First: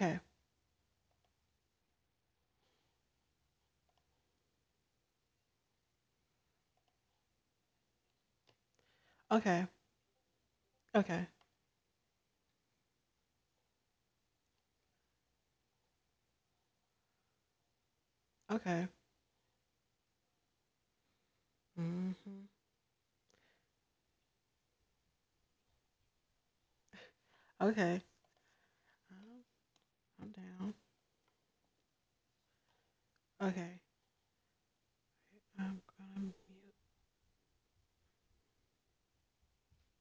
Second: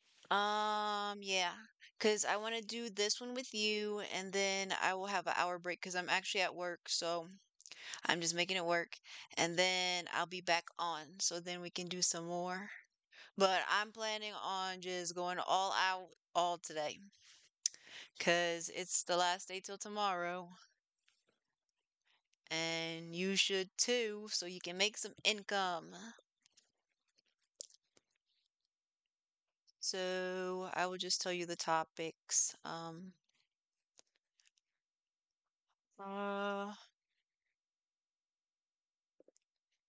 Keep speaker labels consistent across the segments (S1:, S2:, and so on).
S1: Okay.
S2: Yeah, because I want to do this one with you, and then I will have an hour break because I'm actually at work, so I'm just making it work, and
S1: Okay.
S2: then I'll be back on,
S1: Okay.
S2: so then we can do some more. But I'm planning on just going all out all today, because
S1: Okay.
S2: it's the last day till tomorrow,
S1: hmm
S2: and you should too, so you can make some income.
S1: Okay. Um, I'm down.
S2: So I will just tell you the topics.
S1: Okay. I'm gonna
S2: Uh,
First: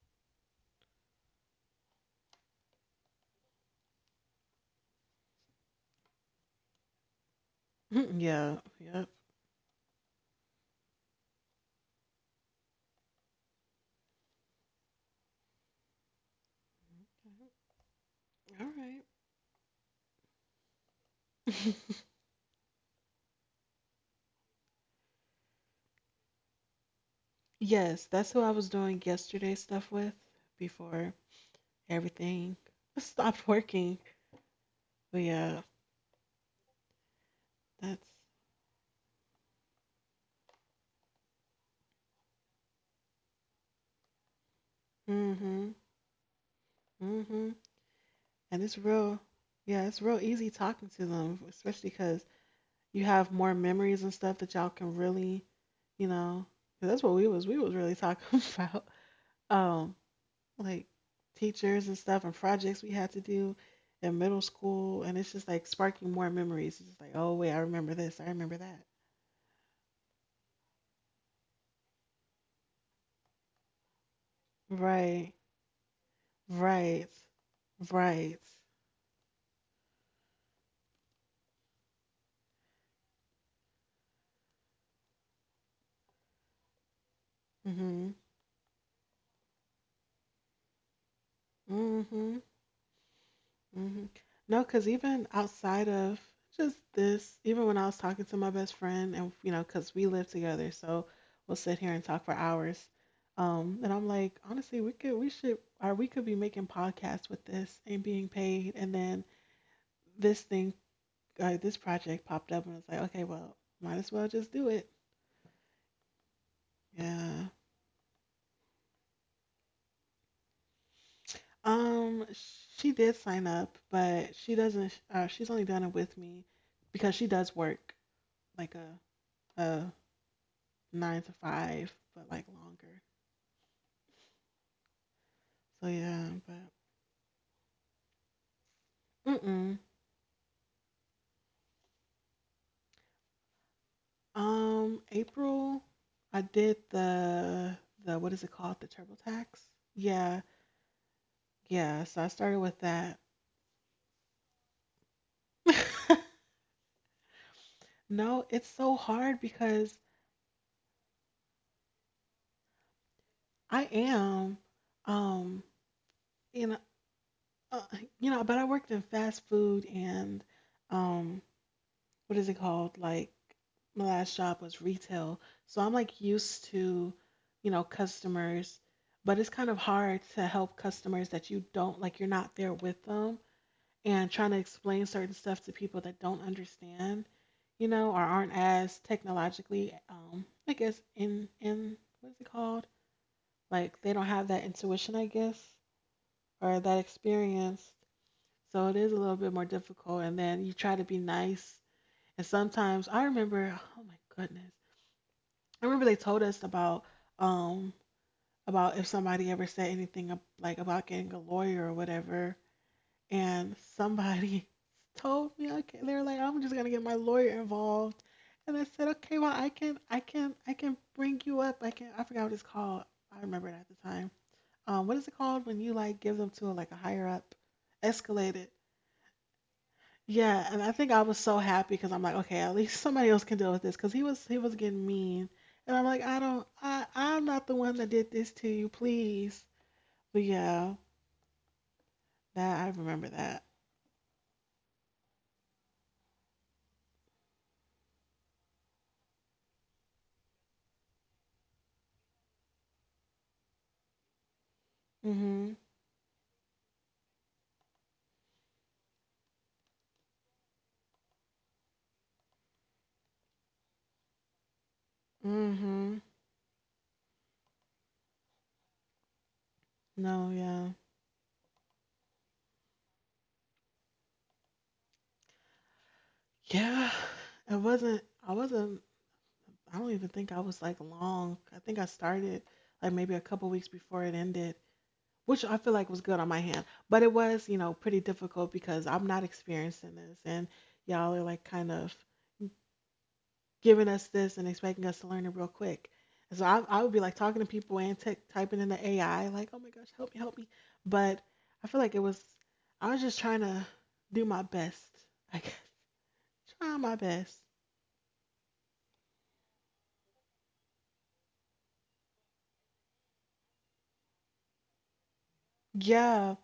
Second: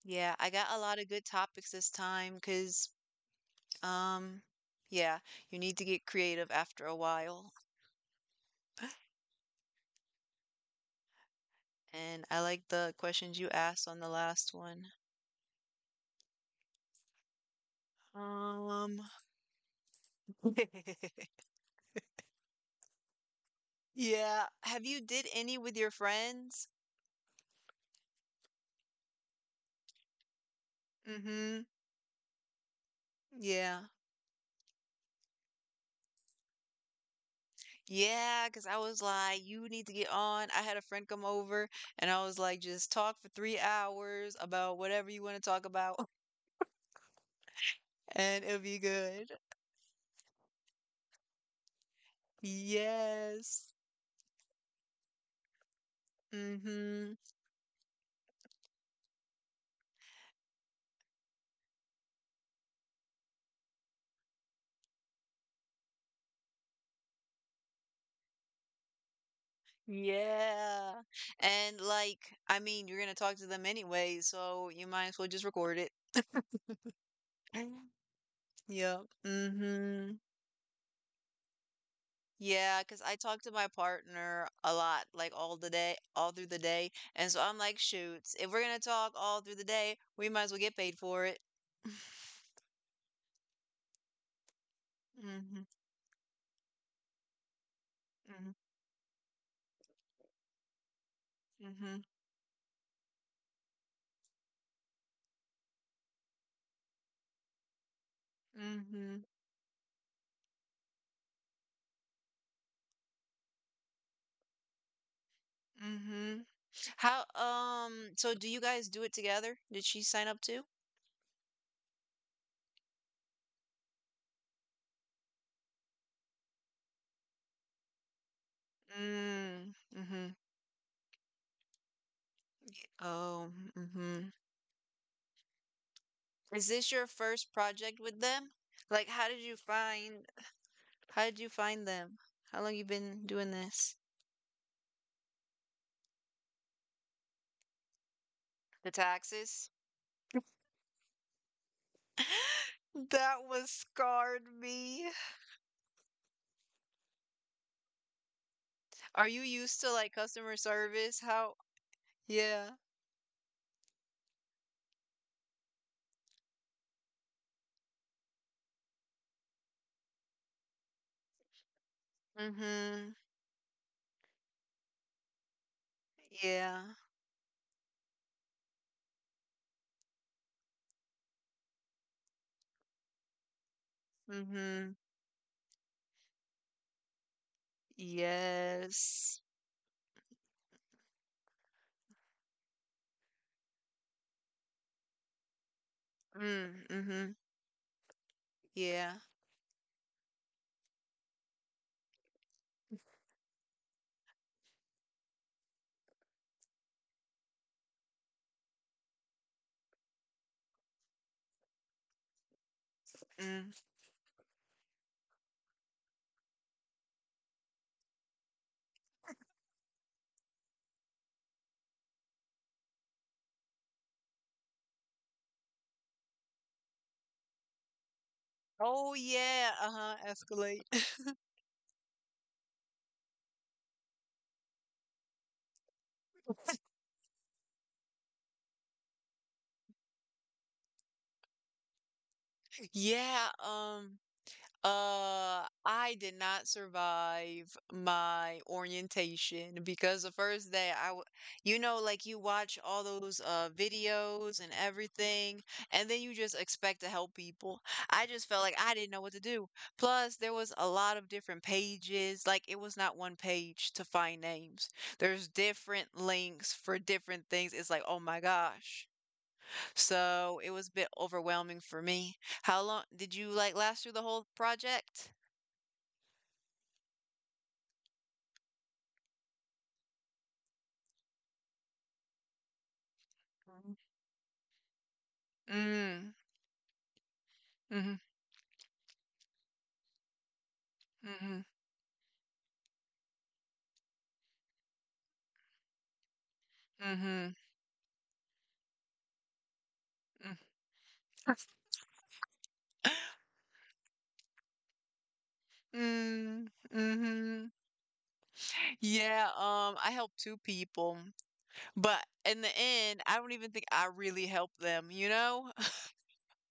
S2: yeah, I got a lot of good topics this time because, um, yeah, you need to get creative after a while.
S1: mute. Yeah. Yep.
S2: And I like the questions you asked on the last one.
S1: All
S2: Um,
S1: right.
S2: yeah, have you did any with your friends?
S1: Yes, that's who I was doing yesterday stuff with before
S2: Mm-hmm.
S1: everything stopped
S2: Yeah.
S1: working. But yeah, that's
S2: Yeah, because I was like, you need to get on. I had a friend come over and I was like, just talk for 3 hours about whatever you want to talk
S1: mm-hmm.
S2: about
S1: Mm-hmm.
S2: and it'll
S1: And it's
S2: be
S1: real
S2: good.
S1: yeah, it's real easy talking to them, especially because you have more
S2: Yes.
S1: memories and stuff that y'all can really you know 'Cause
S2: Mhm.
S1: that's what we was really talking about um like teachers and stuff and projects we had to do in middle school, and it's just like sparking more memories. It's just like, oh wait, I remember this, I remember that.
S2: Yeah. And like, I mean, you're gonna talk to them anyway, so you might as well
S1: Right,
S2: just record it.
S1: right, right.
S2: Yeah. Mm-hmm. Yeah, because I talk to my partner a lot, like all the day, all through the day. And so I'm like,
S1: Mhm.
S2: shoots, if we're gonna talk all through the day, we might as well get paid for it.
S1: Mhm. Hmm. No, because even
S2: Mm-hmm.
S1: outside of just this, even when I was talking to
S2: Mm-hmm.
S1: my best friend, and you know, because we live together, so we'll sit
S2: Mm-hmm.
S1: here and talk for hours. And I'm like, honestly, we could, we should, or we could be making podcasts with this and being paid. And then this thing, this project popped up, and it's like, okay, well, might as well just do it.
S2: Mm-hmm. How,
S1: Yeah.
S2: so do you guys do it together? Did she sign up too?
S1: Um, she did sign up, but she doesn't. She's only done it with me because she does work like a
S2: Mm-hmm.
S1: nine to five, but like longer.
S2: Oh, mhm.
S1: So yeah,
S2: Is this your first project with them? Like,
S1: but mm-mm.
S2: how did you find them? How long you been doing this?
S1: April, I did the what is it called?
S2: The
S1: The TurboTax.
S2: taxes?
S1: Yeah, yeah. So I started with that.
S2: That was scarred me.
S1: No, it's so
S2: Are you
S1: hard
S2: used to
S1: because
S2: like customer service? How? Yeah.
S1: I am, um, in a- uh, you know, but I worked in fast food and, um, what is it called?
S2: Mm-hmm.
S1: Like my last job was retail. So I'm like used
S2: Yeah.
S1: to, you know, customers, but it's kind of hard to help customers that you don't like you're not there with them, and trying to
S2: Mm-hmm.
S1: explain certain stuff to people that don't understand, you know, or aren't as
S2: Yes.
S1: technologically I guess in what is it called? Like they don't have that intuition, I guess,
S2: Mm,
S1: or that
S2: mm-hmm.
S1: experience. So it
S2: Yeah.
S1: is a little bit more difficult, and then you try to be nice, and sometimes I remember, oh my goodness, I remember they told us um about if somebody ever said anything like about getting a lawyer or whatever,
S2: Mm.
S1: and somebody told me, okay, they were like, I'm just gonna get my lawyer involved, and I said, okay, well, I can bring you up. I forgot what it's called. I remember it at the time. What is it called when you like give them to like a higher up? Escalated.
S2: Oh yeah. Uh-huh.
S1: Yeah,
S2: Escalate.
S1: and I think I was so happy because I'm like, okay, at least somebody else can deal with this because he was getting mean, and I'm like, I'm not the one that did this to you, please. But yeah, that I remember
S2: Yeah.
S1: that.
S2: I did not survive my orientation because the first day you know, like you watch all those videos and everything,
S1: Mhm.
S2: and then you just expect to help people. I just felt like I didn't know what to do. Plus, there was a lot of different pages. Like it was not one page to find names. There's different
S1: Mhm.
S2: links for different things. It's like, oh my gosh.
S1: No,
S2: So it was a
S1: yeah,
S2: bit overwhelming for me. How long did you like last through the whole project?
S1: yeah. It wasn't. I wasn't. I don't even think I was like long. I think I started like maybe a couple weeks before it ended, which I feel like was
S2: Mm.
S1: good on my hand. But it was, you know,
S2: Mhm,
S1: pretty difficult because I'm not experiencing this, and y'all are
S2: mhm,
S1: like kind of giving us this and expecting us to learn it real quick. And so I would be like
S2: mhm,
S1: talking to people and typing in the AI, like, oh my gosh, help me,
S2: mm.
S1: help me. But I feel like I was just trying to do my best. I guess,
S2: Mm,
S1: trying my best.
S2: mhm. Yeah, I helped two people, but in the end, I don't even think I really helped them, you know?
S1: Yeah,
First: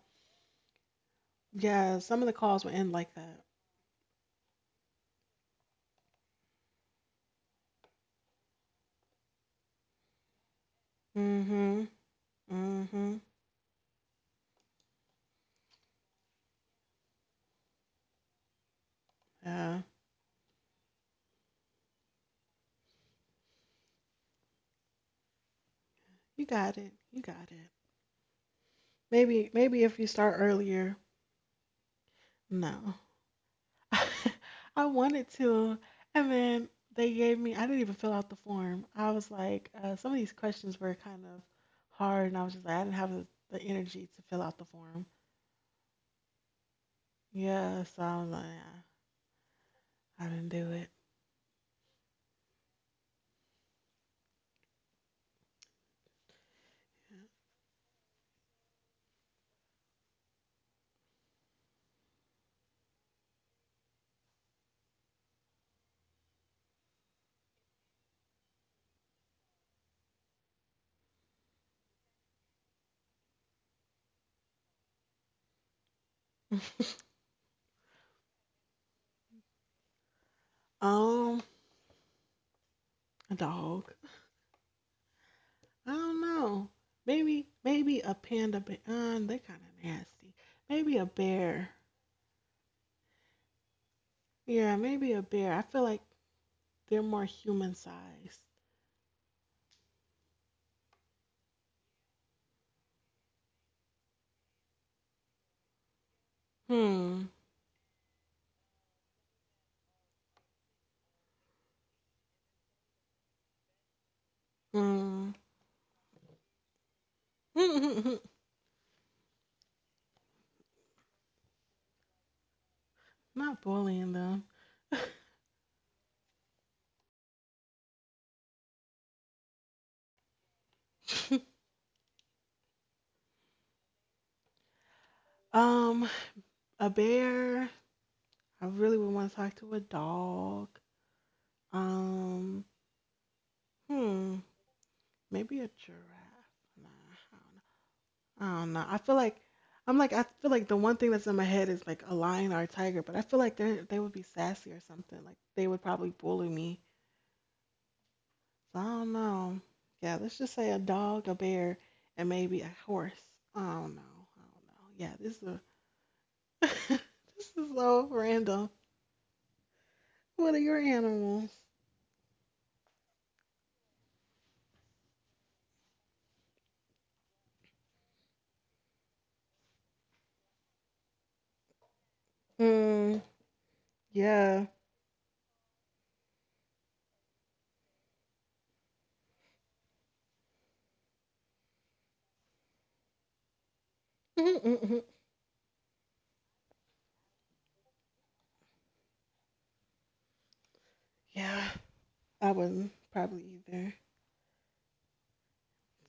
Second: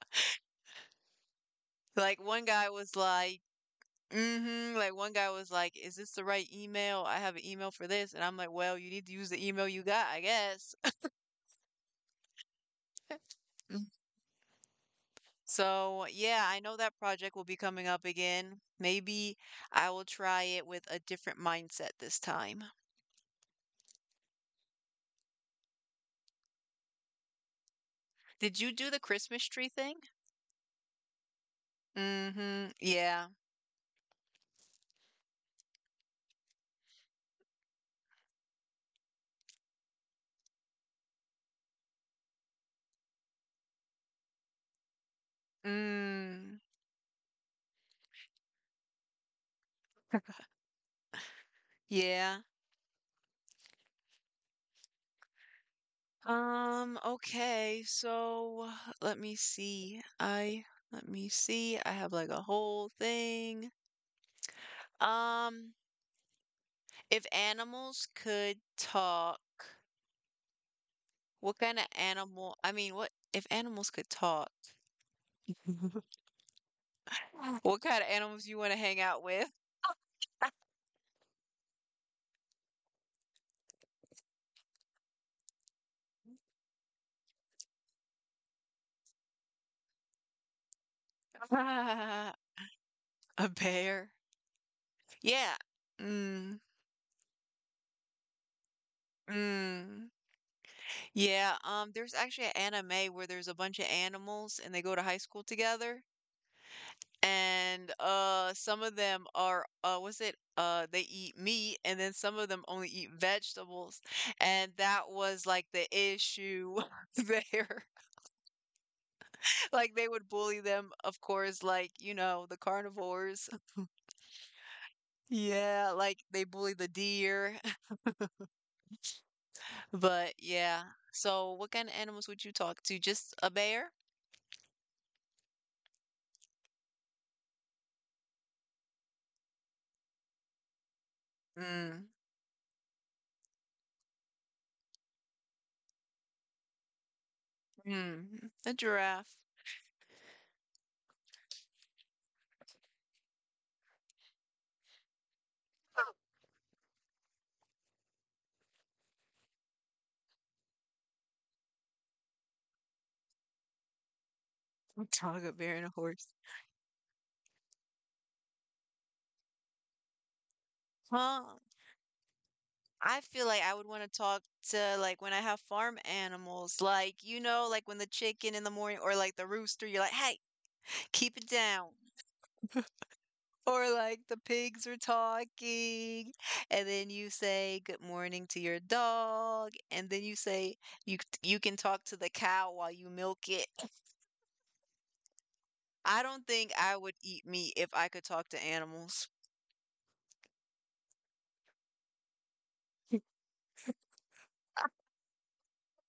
S1: yeah. Some
S2: Like
S1: of the
S2: one
S1: calls
S2: guy
S1: would end
S2: was
S1: like
S2: like,
S1: that.
S2: mm-hmm, like one guy was like, is this the right email? I have an email for this. And I'm like, well, you need to use the email you got, I guess.
S1: Mm-hmm. Mm-hmm.
S2: Mm. So, yeah, I know that project will be coming up again. Maybe
S1: Yeah.
S2: I will try it with a different mindset this time.
S1: You got it. You got it.
S2: Did you do the Christmas
S1: Maybe,
S2: tree
S1: maybe if
S2: thing?
S1: you start earlier.
S2: Mhm.
S1: No.
S2: Yeah.
S1: I wanted to. And then they gave me, I didn't even fill out the form. I was like, some of these questions were kind of hard, and I was just like, I didn't have the energy to fill out the form.
S2: Mm.
S1: Yeah, so I was like, yeah, I didn't do it.
S2: Yeah. Okay. So, let me see. I let me see. I have like a whole thing. Um, if animals could talk, what kind of animal? I mean, what if animals could talk? What kind of animals you want to hang out with?
S1: Um, a dog. I don't know. Maybe, maybe a panda. But they kind of nasty. Maybe a bear.
S2: A bear.
S1: Yeah, maybe a bear. I
S2: Yeah.
S1: feel like
S2: Mm.
S1: they're more human sized.
S2: Mm. Yeah, there's actually an anime where there's a bunch of animals and they go to high school together.
S1: Hmm.
S2: And some of them are was it they eat meat and then some of them only eat vegetables. And that
S1: Hmm.
S2: was like the issue there. Like they would bully them, of course, like, you know, the carnivores.
S1: Not bullying them.
S2: Yeah, like they bully the deer. But yeah. So what kind of animals would you talk to? Just a bear?
S1: Um, a bear. I really would want to talk to a dog.
S2: Mm,
S1: Um, hmm, maybe a giraffe. Nah, I don't know.
S2: mm,
S1: I don't
S2: a
S1: know. I feel
S2: giraffe.
S1: like I feel like the one thing that's in my head is like a lion or a tiger, but I feel like they would be sassy or something. Like they would probably bully me. So I don't know. Yeah, let's just say a dog, a bear, and maybe a horse. I don't know. I don't know.
S2: A
S1: Yeah,
S2: dog, a bear, and a horse.
S1: this is so random. What are your animals?
S2: Huh. I feel like I would want to talk to like when I have farm animals, like you know, like when the chicken in the morning or like the rooster, you're like, hey, keep it down.
S1: Hmm.
S2: Or like the
S1: Yeah.
S2: pigs are talking, and then you say good morning to your dog, and then you say you you can talk to the cow while you milk it.
S1: Mm-mm-mm.
S2: I don't think I would eat meat if I could talk to animals.
S1: Yeah. I wouldn't probably either,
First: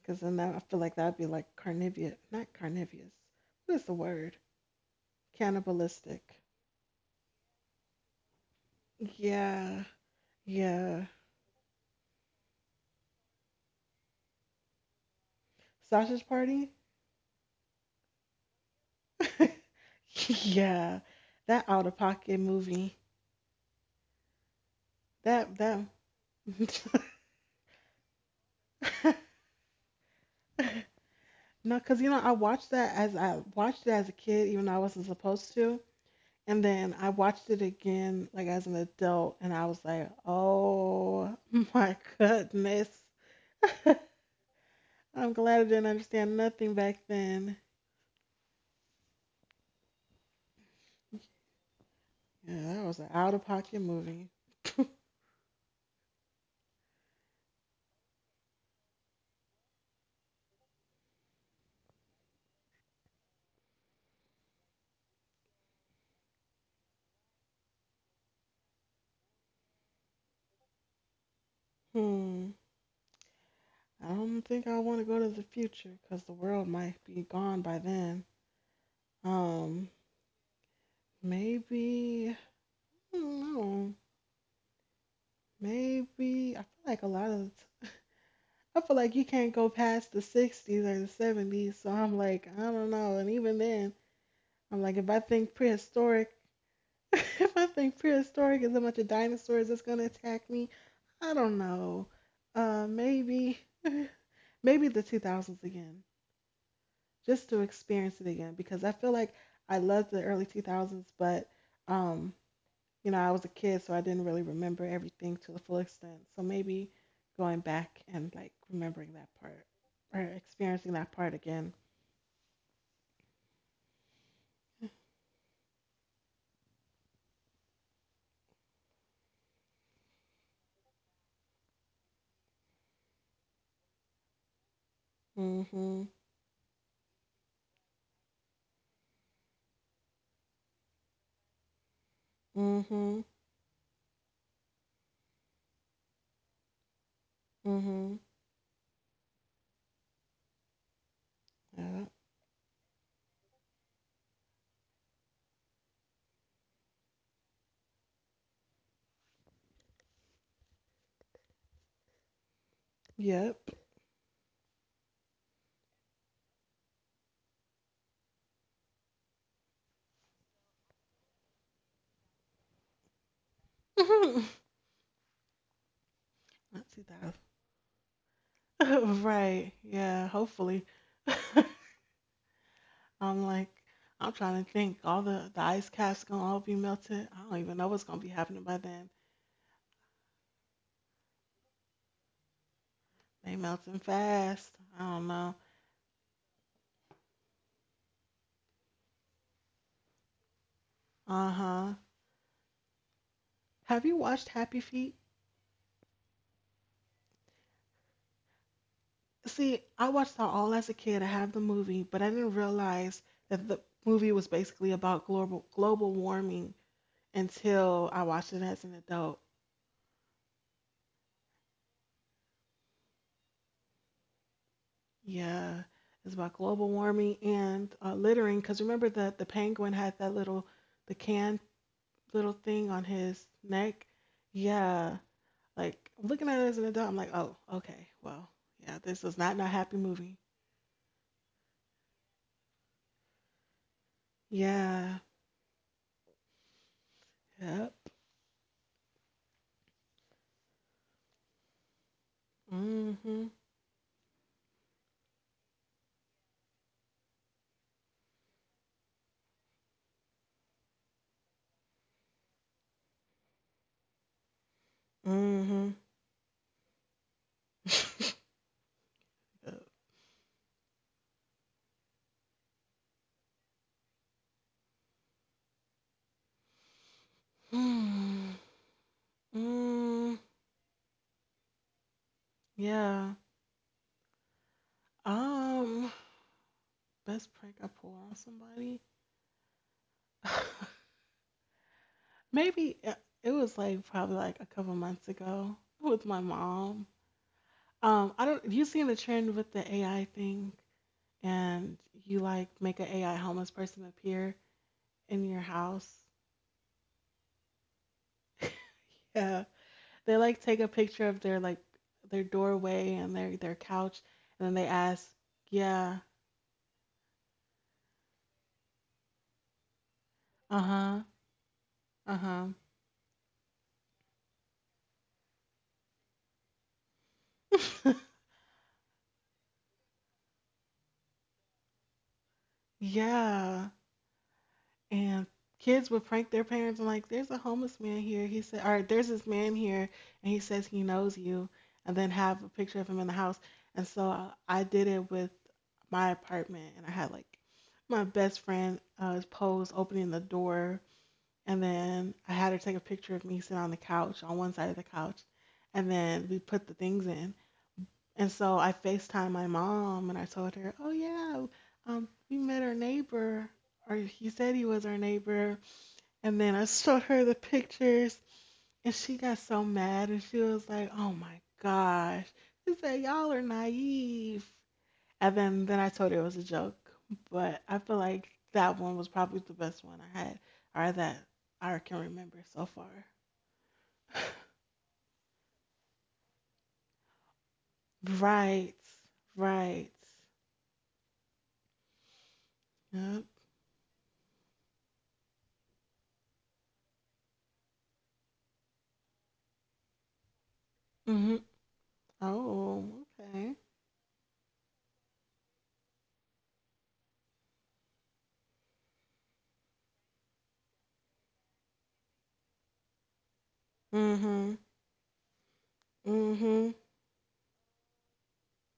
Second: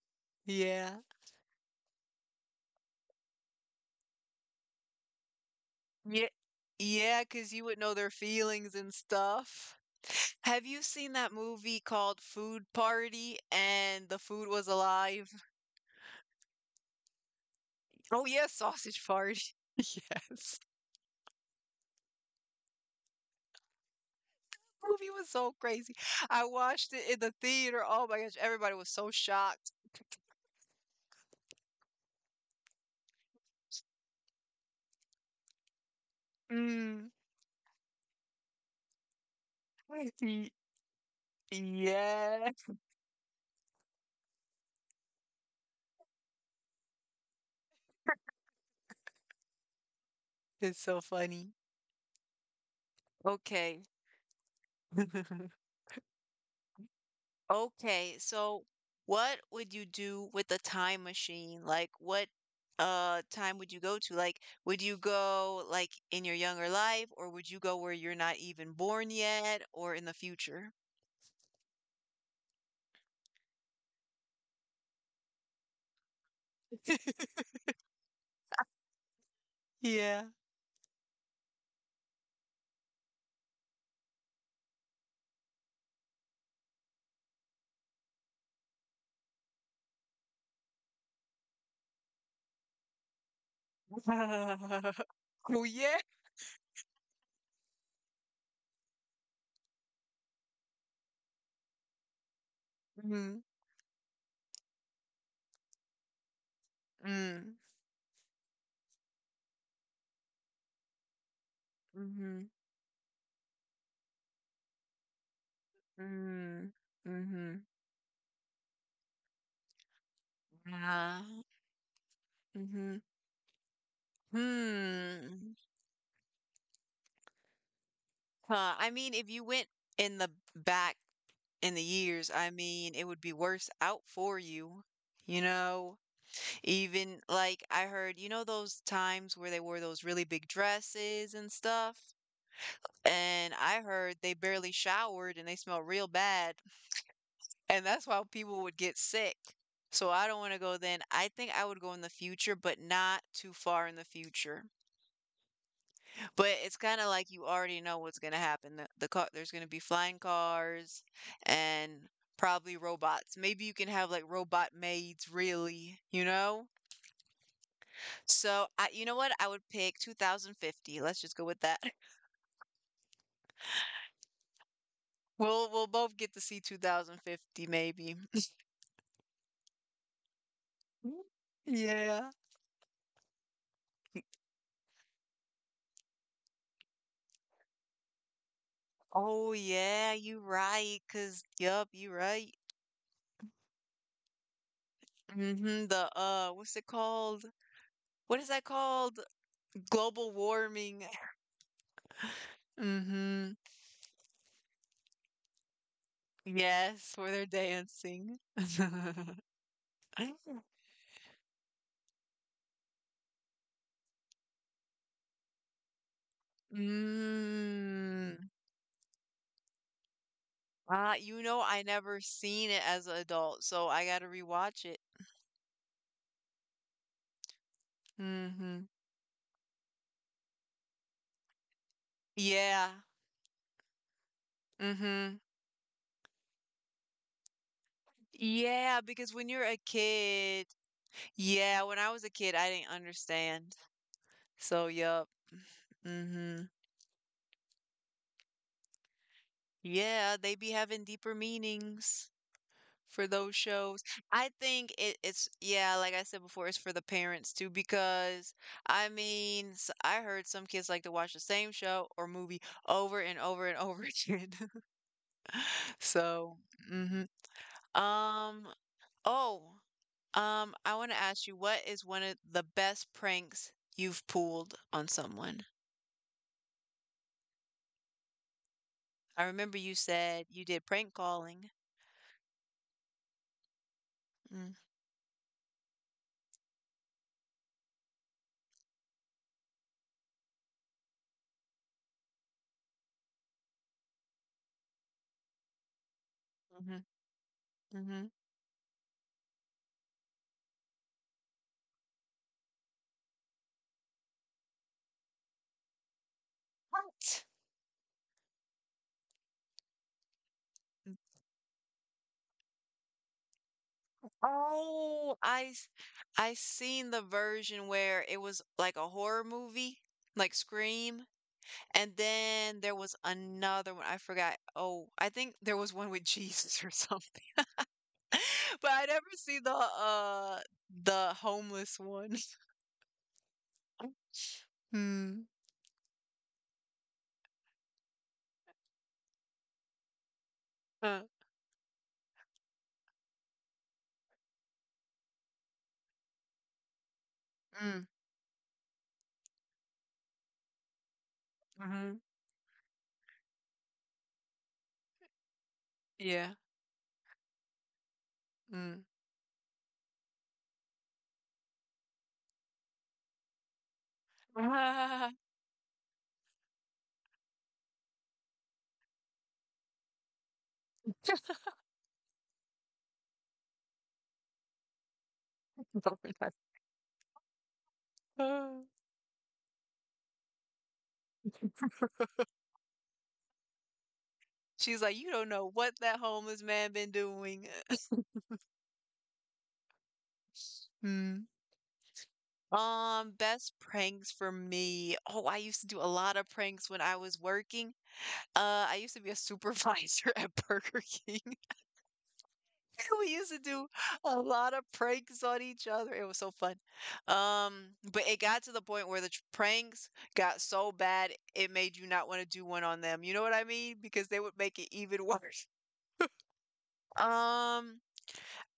S1: because I feel like
S2: Yeah.
S1: that'd be like carnivorous, not carnivorous. What is the word?
S2: Yeah,
S1: Cannibalistic.
S2: yeah, 'cause you would know their feelings and stuff.
S1: Yeah.
S2: Have you seen
S1: Yeah.
S2: that movie called Food Party and the food was alive?
S1: Sausage Party.
S2: Oh, yes, Sausage Party. Yes.
S1: Yeah. That out of pocket movie.
S2: Movie was so
S1: That.
S2: crazy. I watched it in the theater. Oh my gosh, everybody was so shocked.
S1: No, because you know I watched it as a kid, even though I wasn't supposed to. And then I
S2: Mm.
S1: watched it again, like as an adult, and I was like,
S2: Y-
S1: oh my
S2: Yeah,
S1: goodness. I'm glad I didn't understand nothing back then.
S2: it's so funny.
S1: Yeah, that was an out of pocket
S2: Okay.
S1: movie.
S2: Okay, so what would you do with the time machine? Like what time would you go to? Like would you go like in your younger life or would you go where you're not even born yet or in the future?
S1: Hmm. I don't think I want to go to the future because the world might be gone by then. Um,
S2: Yeah.
S1: maybe, I don't know. Maybe, I feel like you can't go past the 60's or the 70s. So I'm like, I don't know. And even then, I'm like, if I think
S2: Oh yeah.
S1: prehistoric, if I think prehistoric is a bunch of dinosaurs that's gonna attack me, I don't know. Uh,
S2: Mm,
S1: maybe, maybe the 2000s again, just
S2: mm,
S1: to experience it again, because I feel like I loved the early 2000s, but um,
S2: mm-hmm,
S1: you know, I was a kid, so I didn't really remember everything to the full extent. So
S2: mm,
S1: maybe
S2: mm-hmm.
S1: going back and like remembering that part or experiencing that
S2: Ah,
S1: part again.
S2: mm-hmm. Hmm. Huh. I mean, if you went in the back in the years, I mean, it would be worse out for you. You know,
S1: Mhm.
S2: even like I heard, you know, those times where they wore those really big dresses and stuff.
S1: Mhm.
S2: And I heard they barely showered and they smelled real bad. And that's
S1: Mhm.
S2: why people would get sick. So I don't want to go then. I think I would go in
S1: Yeah.
S2: the future, but not too far in the future. But it's kinda like you already know what's gonna happen. The car there's gonna be flying cars and probably robots.
S1: Yep.
S2: Maybe you can have, like, robot maids, really, you know? So, I you know what? I would pick 2050. Let's just go with that. We'll both get to see
S1: Not 2000.
S2: 2050 maybe.
S1: Right. Yeah, hopefully.
S2: Yeah.
S1: I'm like, I'm trying to think. The ice caps gonna all be melted. I don't even know what's gonna be happening by then.
S2: Oh, yeah, you right. Cause yup, you right.
S1: They melting fast. I don't know.
S2: Mhm, the, what's it called? What is that called? Global warming.
S1: Uh-huh.
S2: Mhm.
S1: Have you watched Happy Feet?
S2: Yes, where they're dancing.
S1: See, I watched that all as a kid. I have the movie, but I didn't realize that the movie was basically about global warming until I watched
S2: Mm.
S1: it as an adult.
S2: You know, I never seen it as an adult, so I gotta rewatch it.
S1: Yeah, it's about global warming and littering. Because
S2: Mm-hmm.
S1: remember that the penguin had that little the can little thing on
S2: Yeah.
S1: his neck. Yeah,
S2: Mm-hmm.
S1: like looking at it as an adult, I'm like, oh, okay, well, yeah,
S2: Yeah,
S1: this is
S2: because when
S1: not
S2: you're
S1: happy
S2: a
S1: movie.
S2: kid, yeah, when I was a kid, I didn't understand. So,
S1: Yeah,
S2: yup. Mm-hmm.
S1: yep.
S2: Yeah, they be having deeper meanings. For
S1: Mhm.
S2: those shows, I think it's yeah, like I said before, it's for the parents too because I mean, s I heard some kids like to watch the same show or movie over and over and over again.
S1: Mhm.
S2: So, mhm. Um,
S1: Yep.
S2: oh, I want to ask you, what is one of the best pranks you've pulled on someone?
S1: Hmm.
S2: I remember you
S1: Mm,
S2: said you did prank calling.
S1: yeah.
S2: Mm,
S1: Um, best prank I pull on somebody. Maybe it was like probably like a couple months ago with my mom.
S2: mhm,
S1: I don't. You seen the trend with the AI thing, and you like make an AI homeless person appear in your house.
S2: mhm.
S1: Yeah, they like take a picture of their doorway and their couch, and then they ask,
S2: Oh,
S1: "Yeah,
S2: I seen the version where it was like a horror movie, like
S1: uh
S2: Scream,
S1: huh,
S2: and
S1: uh
S2: then there was another one. I forgot. Oh, I think there was one with Jesus or something.
S1: huh."
S2: But I never see the homeless one.
S1: Yeah, and
S2: Hmm.
S1: kids would prank their parents and like, there's a homeless man here. He said, or there's this man here, and he says he knows
S2: Uh,
S1: you, and then have a picture of him in the house. And so I did it with my apartment, and I had like my
S2: mm,
S1: best friend pose opening the door, and then
S2: hmm
S1: I had her take a picture of me sitting on the couch on one side of the couch, and then we
S2: Yeah.
S1: put the things in. And so I
S2: Mm.
S1: FaceTimed my mom, and I told her, oh yeah, we met our neighbor, or he said he was our
S2: Ah.
S1: neighbor, and then I showed her the pictures, and she got so mad, and she was like, "Oh my gosh!" She said, "Y'all are naive." And then I told her it was
S2: Don't
S1: a
S2: be like,
S1: joke, but I feel like that one
S2: ah.
S1: was probably the best one I had, or that I can remember so far.
S2: She's like, you don't know what that homeless man been doing.
S1: Right, right.
S2: Hmm.
S1: Yep.
S2: Best pranks for me. Oh, I used to do a lot of pranks when I was working. I used to be a supervisor at Burger
S1: Mhm.
S2: King.
S1: Oh,
S2: We
S1: okay.
S2: used to do a lot of pranks on each other. It was so fun. But it got to the point where pranks got so bad it made you not want to do one on them. You know what I mean? Because they would
S1: Mhm.
S2: make it even worse.
S1: Mhm.
S2: Um,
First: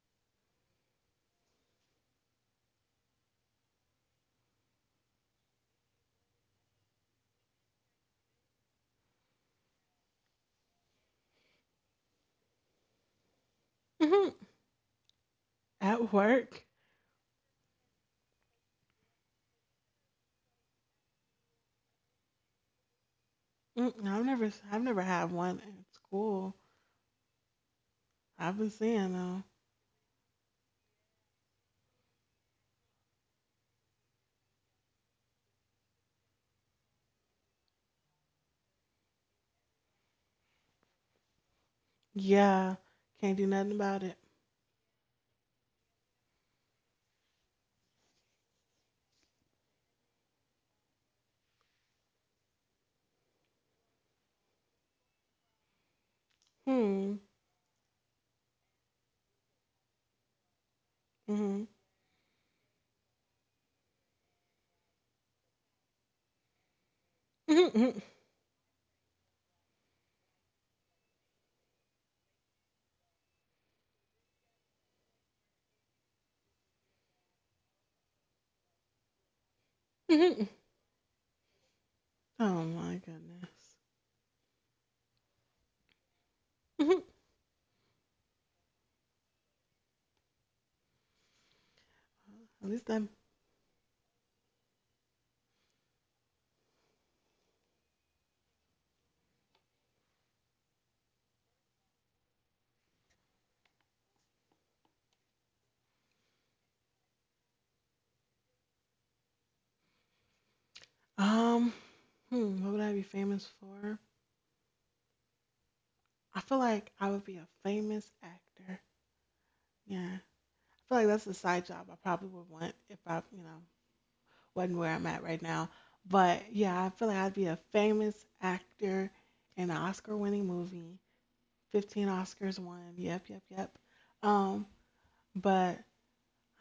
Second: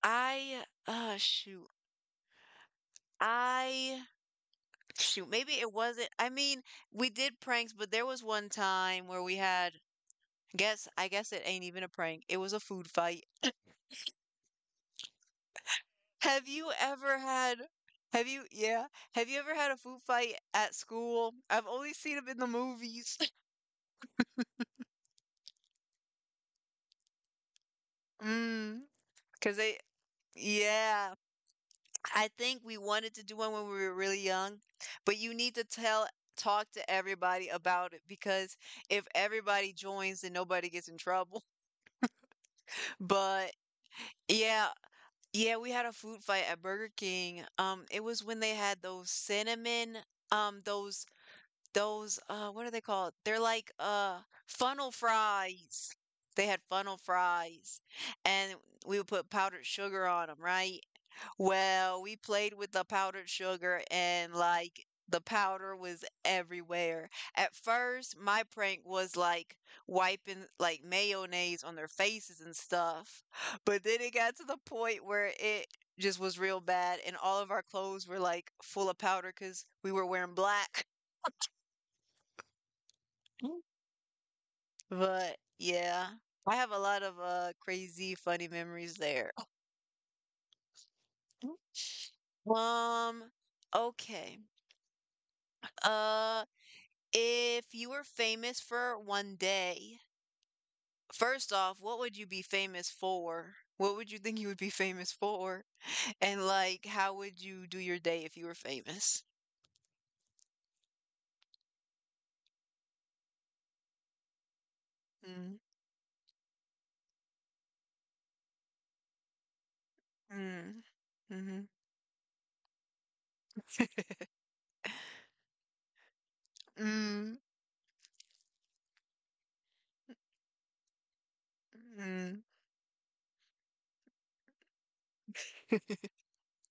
S2: I shoot. I Shoot, maybe it wasn't. I mean, we did pranks, but there was one time where we had, I guess it ain't even a prank. It was a food fight.
S1: Mhm. At
S2: Have
S1: work.
S2: you ever had, have you, yeah, have you ever had a food fight at school? I've only seen them in the movies.
S1: Mm, I've never had one at school. I've been
S2: Mm,
S1: seeing them.
S2: because they, yeah, I think we wanted to do one when we were really young, but you need to talk to everybody about it because if everybody joins, then nobody gets in trouble.
S1: Yeah. Can't do
S2: But
S1: nothing about it.
S2: yeah, yeah, we had a food fight at Burger King. It was when they had those cinnamon, um, those those what are they called? They're like funnel fries. They had funnel
S1: Hmm.
S2: fries, and we would put powdered sugar on them, right?
S1: Mm-hmm.
S2: Well, we played with the powdered sugar and like the powder was everywhere. At
S1: Mhm.
S2: first, my prank was like wiping like mayonnaise on their faces and stuff. But then it got to the point where it just was real bad and all of our clothes were like full of powder because we were wearing
S1: Mhm.
S2: black.
S1: Oh my
S2: Mm.
S1: goodness.
S2: But yeah, I have a lot
S1: Mhm.
S2: of crazy funny memories there.
S1: At least I'm.
S2: Um, okay. Uh If you were famous for one day, first off, what would you be famous for? What would you think you would be famous for? And like, how would you do your day if you were famous?
S1: Um. Hmm. What would I be famous for?
S2: Mm,
S1: I feel like I would be a famous actor. Yeah.
S2: mm,
S1: I feel like that's a side
S2: mhm,
S1: job I probably would want if I, you know, wasn't where I'm at right now. But yeah, I feel like
S2: mm,
S1: I'd be a famous actor in an Oscar-winning movie. 15
S2: mm,
S1: Oscars won. Yep, yep, yep. Um, but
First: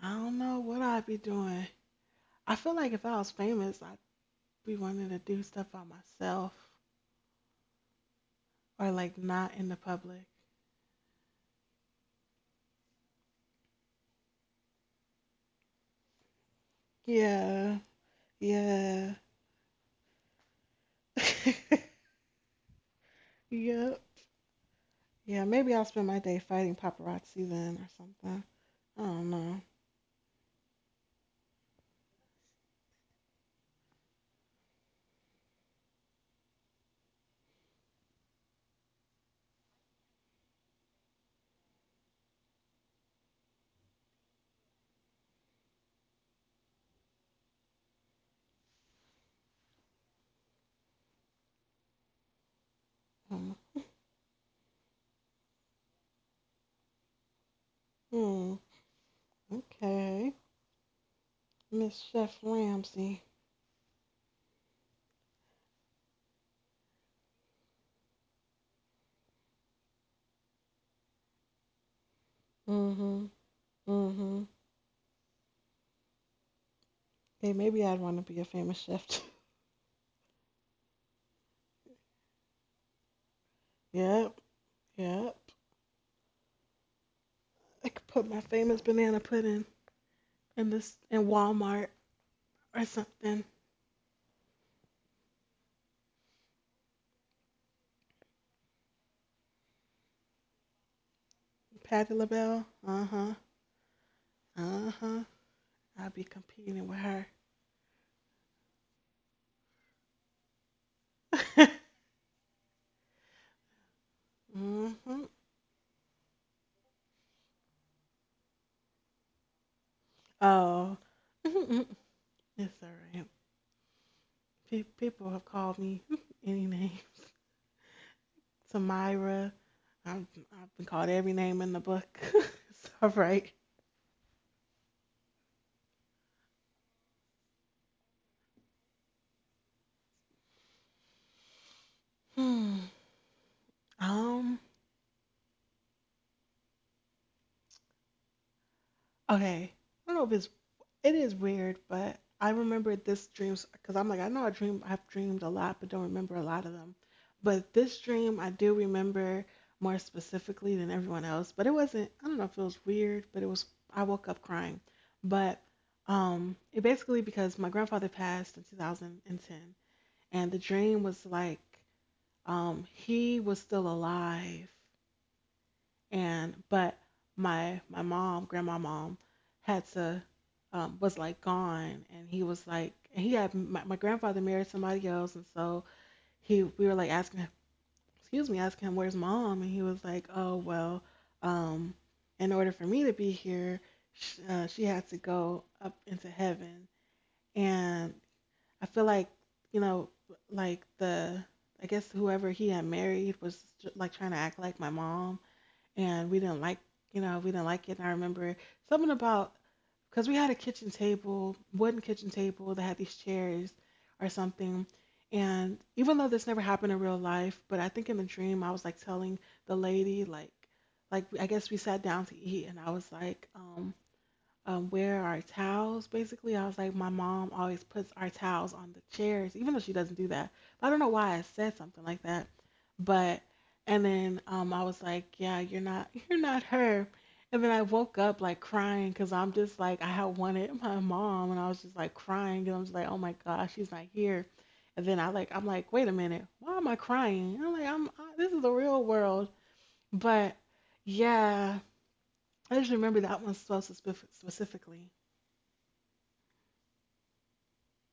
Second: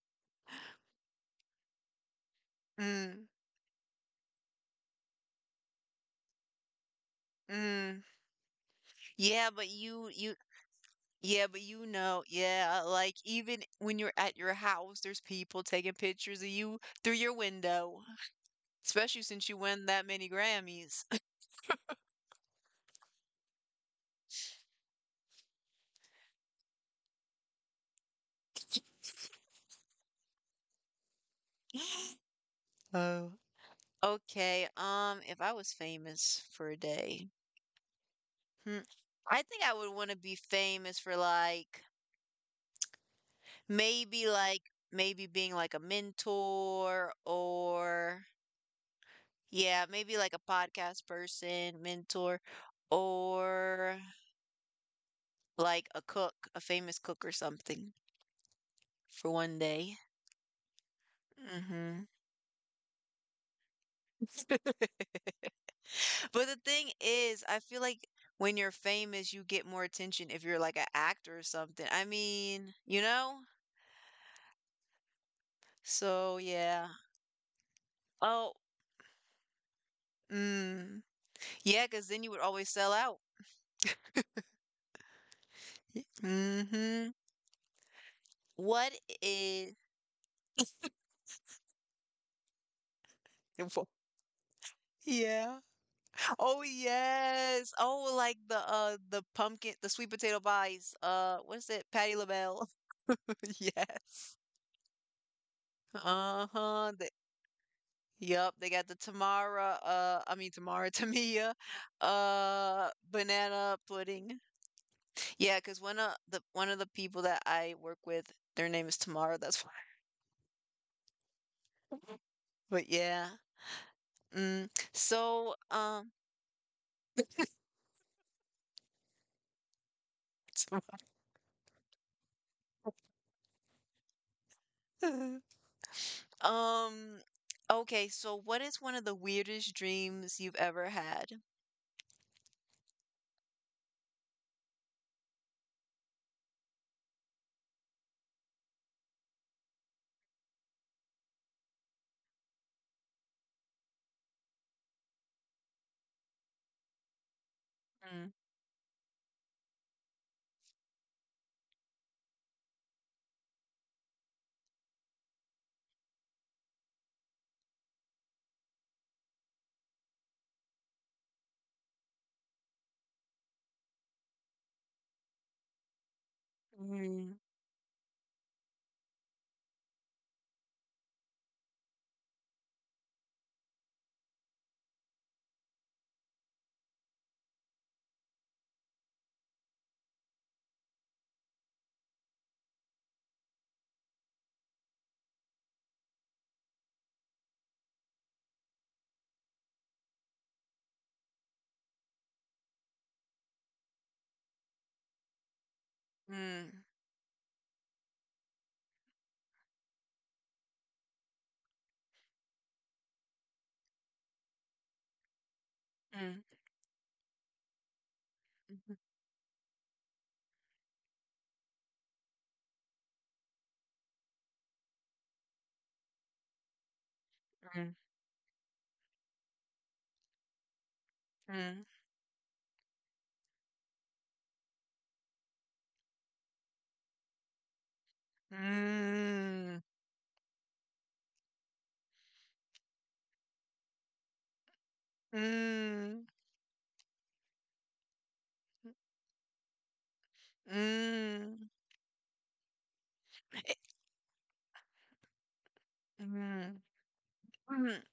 S1: I don't know what I'd be doing. I feel like if I
S2: mm,
S1: was famous, I'd be wanting to do stuff by myself
S2: mm.
S1: or like
S2: Yeah,
S1: not in
S2: but
S1: the public.
S2: yeah, but yeah, like even when you're at your house, there's people taking pictures of you through your
S1: Yeah,
S2: window,
S1: yeah,
S2: especially since you win that many Grammys.
S1: yep, yeah. Maybe I'll spend my day fighting paparazzi then or something. I don't know.
S2: Oh. Okay, if I was famous for a day, hmm, I think I would want to be famous for like maybe being like a mentor or yeah, maybe like a podcast person, mentor,
S1: Um,
S2: or like a cook, a famous cook or something
S1: hmm.
S2: for one day.
S1: Okay,
S2: Mm-hmm.
S1: Miss Chef Ramsey.
S2: But the thing is, I feel like when you're famous, you get more attention if you're like an actor or something. I mean,
S1: Mm-hmm. Mm-hmm.
S2: So yeah.
S1: Hey, maybe I'd want to be a
S2: Oh,
S1: famous chef, too.
S2: mm. Yeah, because then you would always sell out.
S1: Yep. Yep.
S2: Mm-hmm.
S1: I could put my famous
S2: What
S1: banana pudding
S2: is
S1: in Walmart or something.
S2: Yeah. Oh yes. Oh, like the pumpkin, the sweet potato pies. What is it? Patty
S1: Patty
S2: LaBelle.
S1: LaBelle. Uh huh.
S2: Yes.
S1: Uh huh. I'll be
S2: Uh-huh.
S1: competing with her.
S2: Yep, they got the Tamara, I mean Tamara, Tamia, banana pudding.
S1: Mm-hmm.
S2: Yeah, cause one of the people that I work with, their name is Tamara, that's why.
S1: Oh, it's
S2: But
S1: all right.
S2: yeah. Mm.
S1: People have
S2: So,
S1: called me any name. Samira. I'm, I've been called every name in the book. It's all right.
S2: um, okay, so what is one of the weirdest dreams you've ever had?
S1: Hmm. Um. Okay. I don't know. If it's It is weird, but I remember this dreams because I'm like, I know I dream, I've dreamed a lot, but don't remember a lot of them. But this
S2: Mm,
S1: dream, I do remember more specifically than everyone else. But it wasn't, I don't know if it was weird, but it was, I woke up crying. But it basically because my grandfather passed in 2010, and the dream was like, he was still alive, and but
S2: mm,
S1: my mom had to, was like gone, and he was like, and he had my, grandfather married somebody else, and so he we were like asking him, excuse me, asking him, where's mom? And he was like, oh, well, um in order for me to be here, she had to go up into heaven. And I feel like, you know like the I guess whoever he had married was like trying to act like my mom, and
S2: mm,
S1: we didn't like it. And I remember something about, because we had a kitchen table wooden kitchen table that had these chairs or something. And even though
S2: mm,
S1: this never happened in real life, but I think in the dream I was like telling the lady, like, I guess we sat down to eat, and I was like, where our towels? Basically, I was like, my mom always
S2: mm,
S1: puts our towels on the chairs, even though she doesn't do that. I don't know why I said
S2: mm,
S1: something like that, but and then, I was like, yeah, you're not, you're not her. And then I woke up like crying, because I'm just like, I had wanted my mom, and I was just like crying, and I'm just like, oh my gosh, she's not here. And then
S2: mm,
S1: I'm like, wait a
S2: mm,
S1: minute, why am I crying? I'm like, this is the real world. But
S2: mm.
S1: yeah, I just remember that one so specifically.
S2: Mm. Mhm.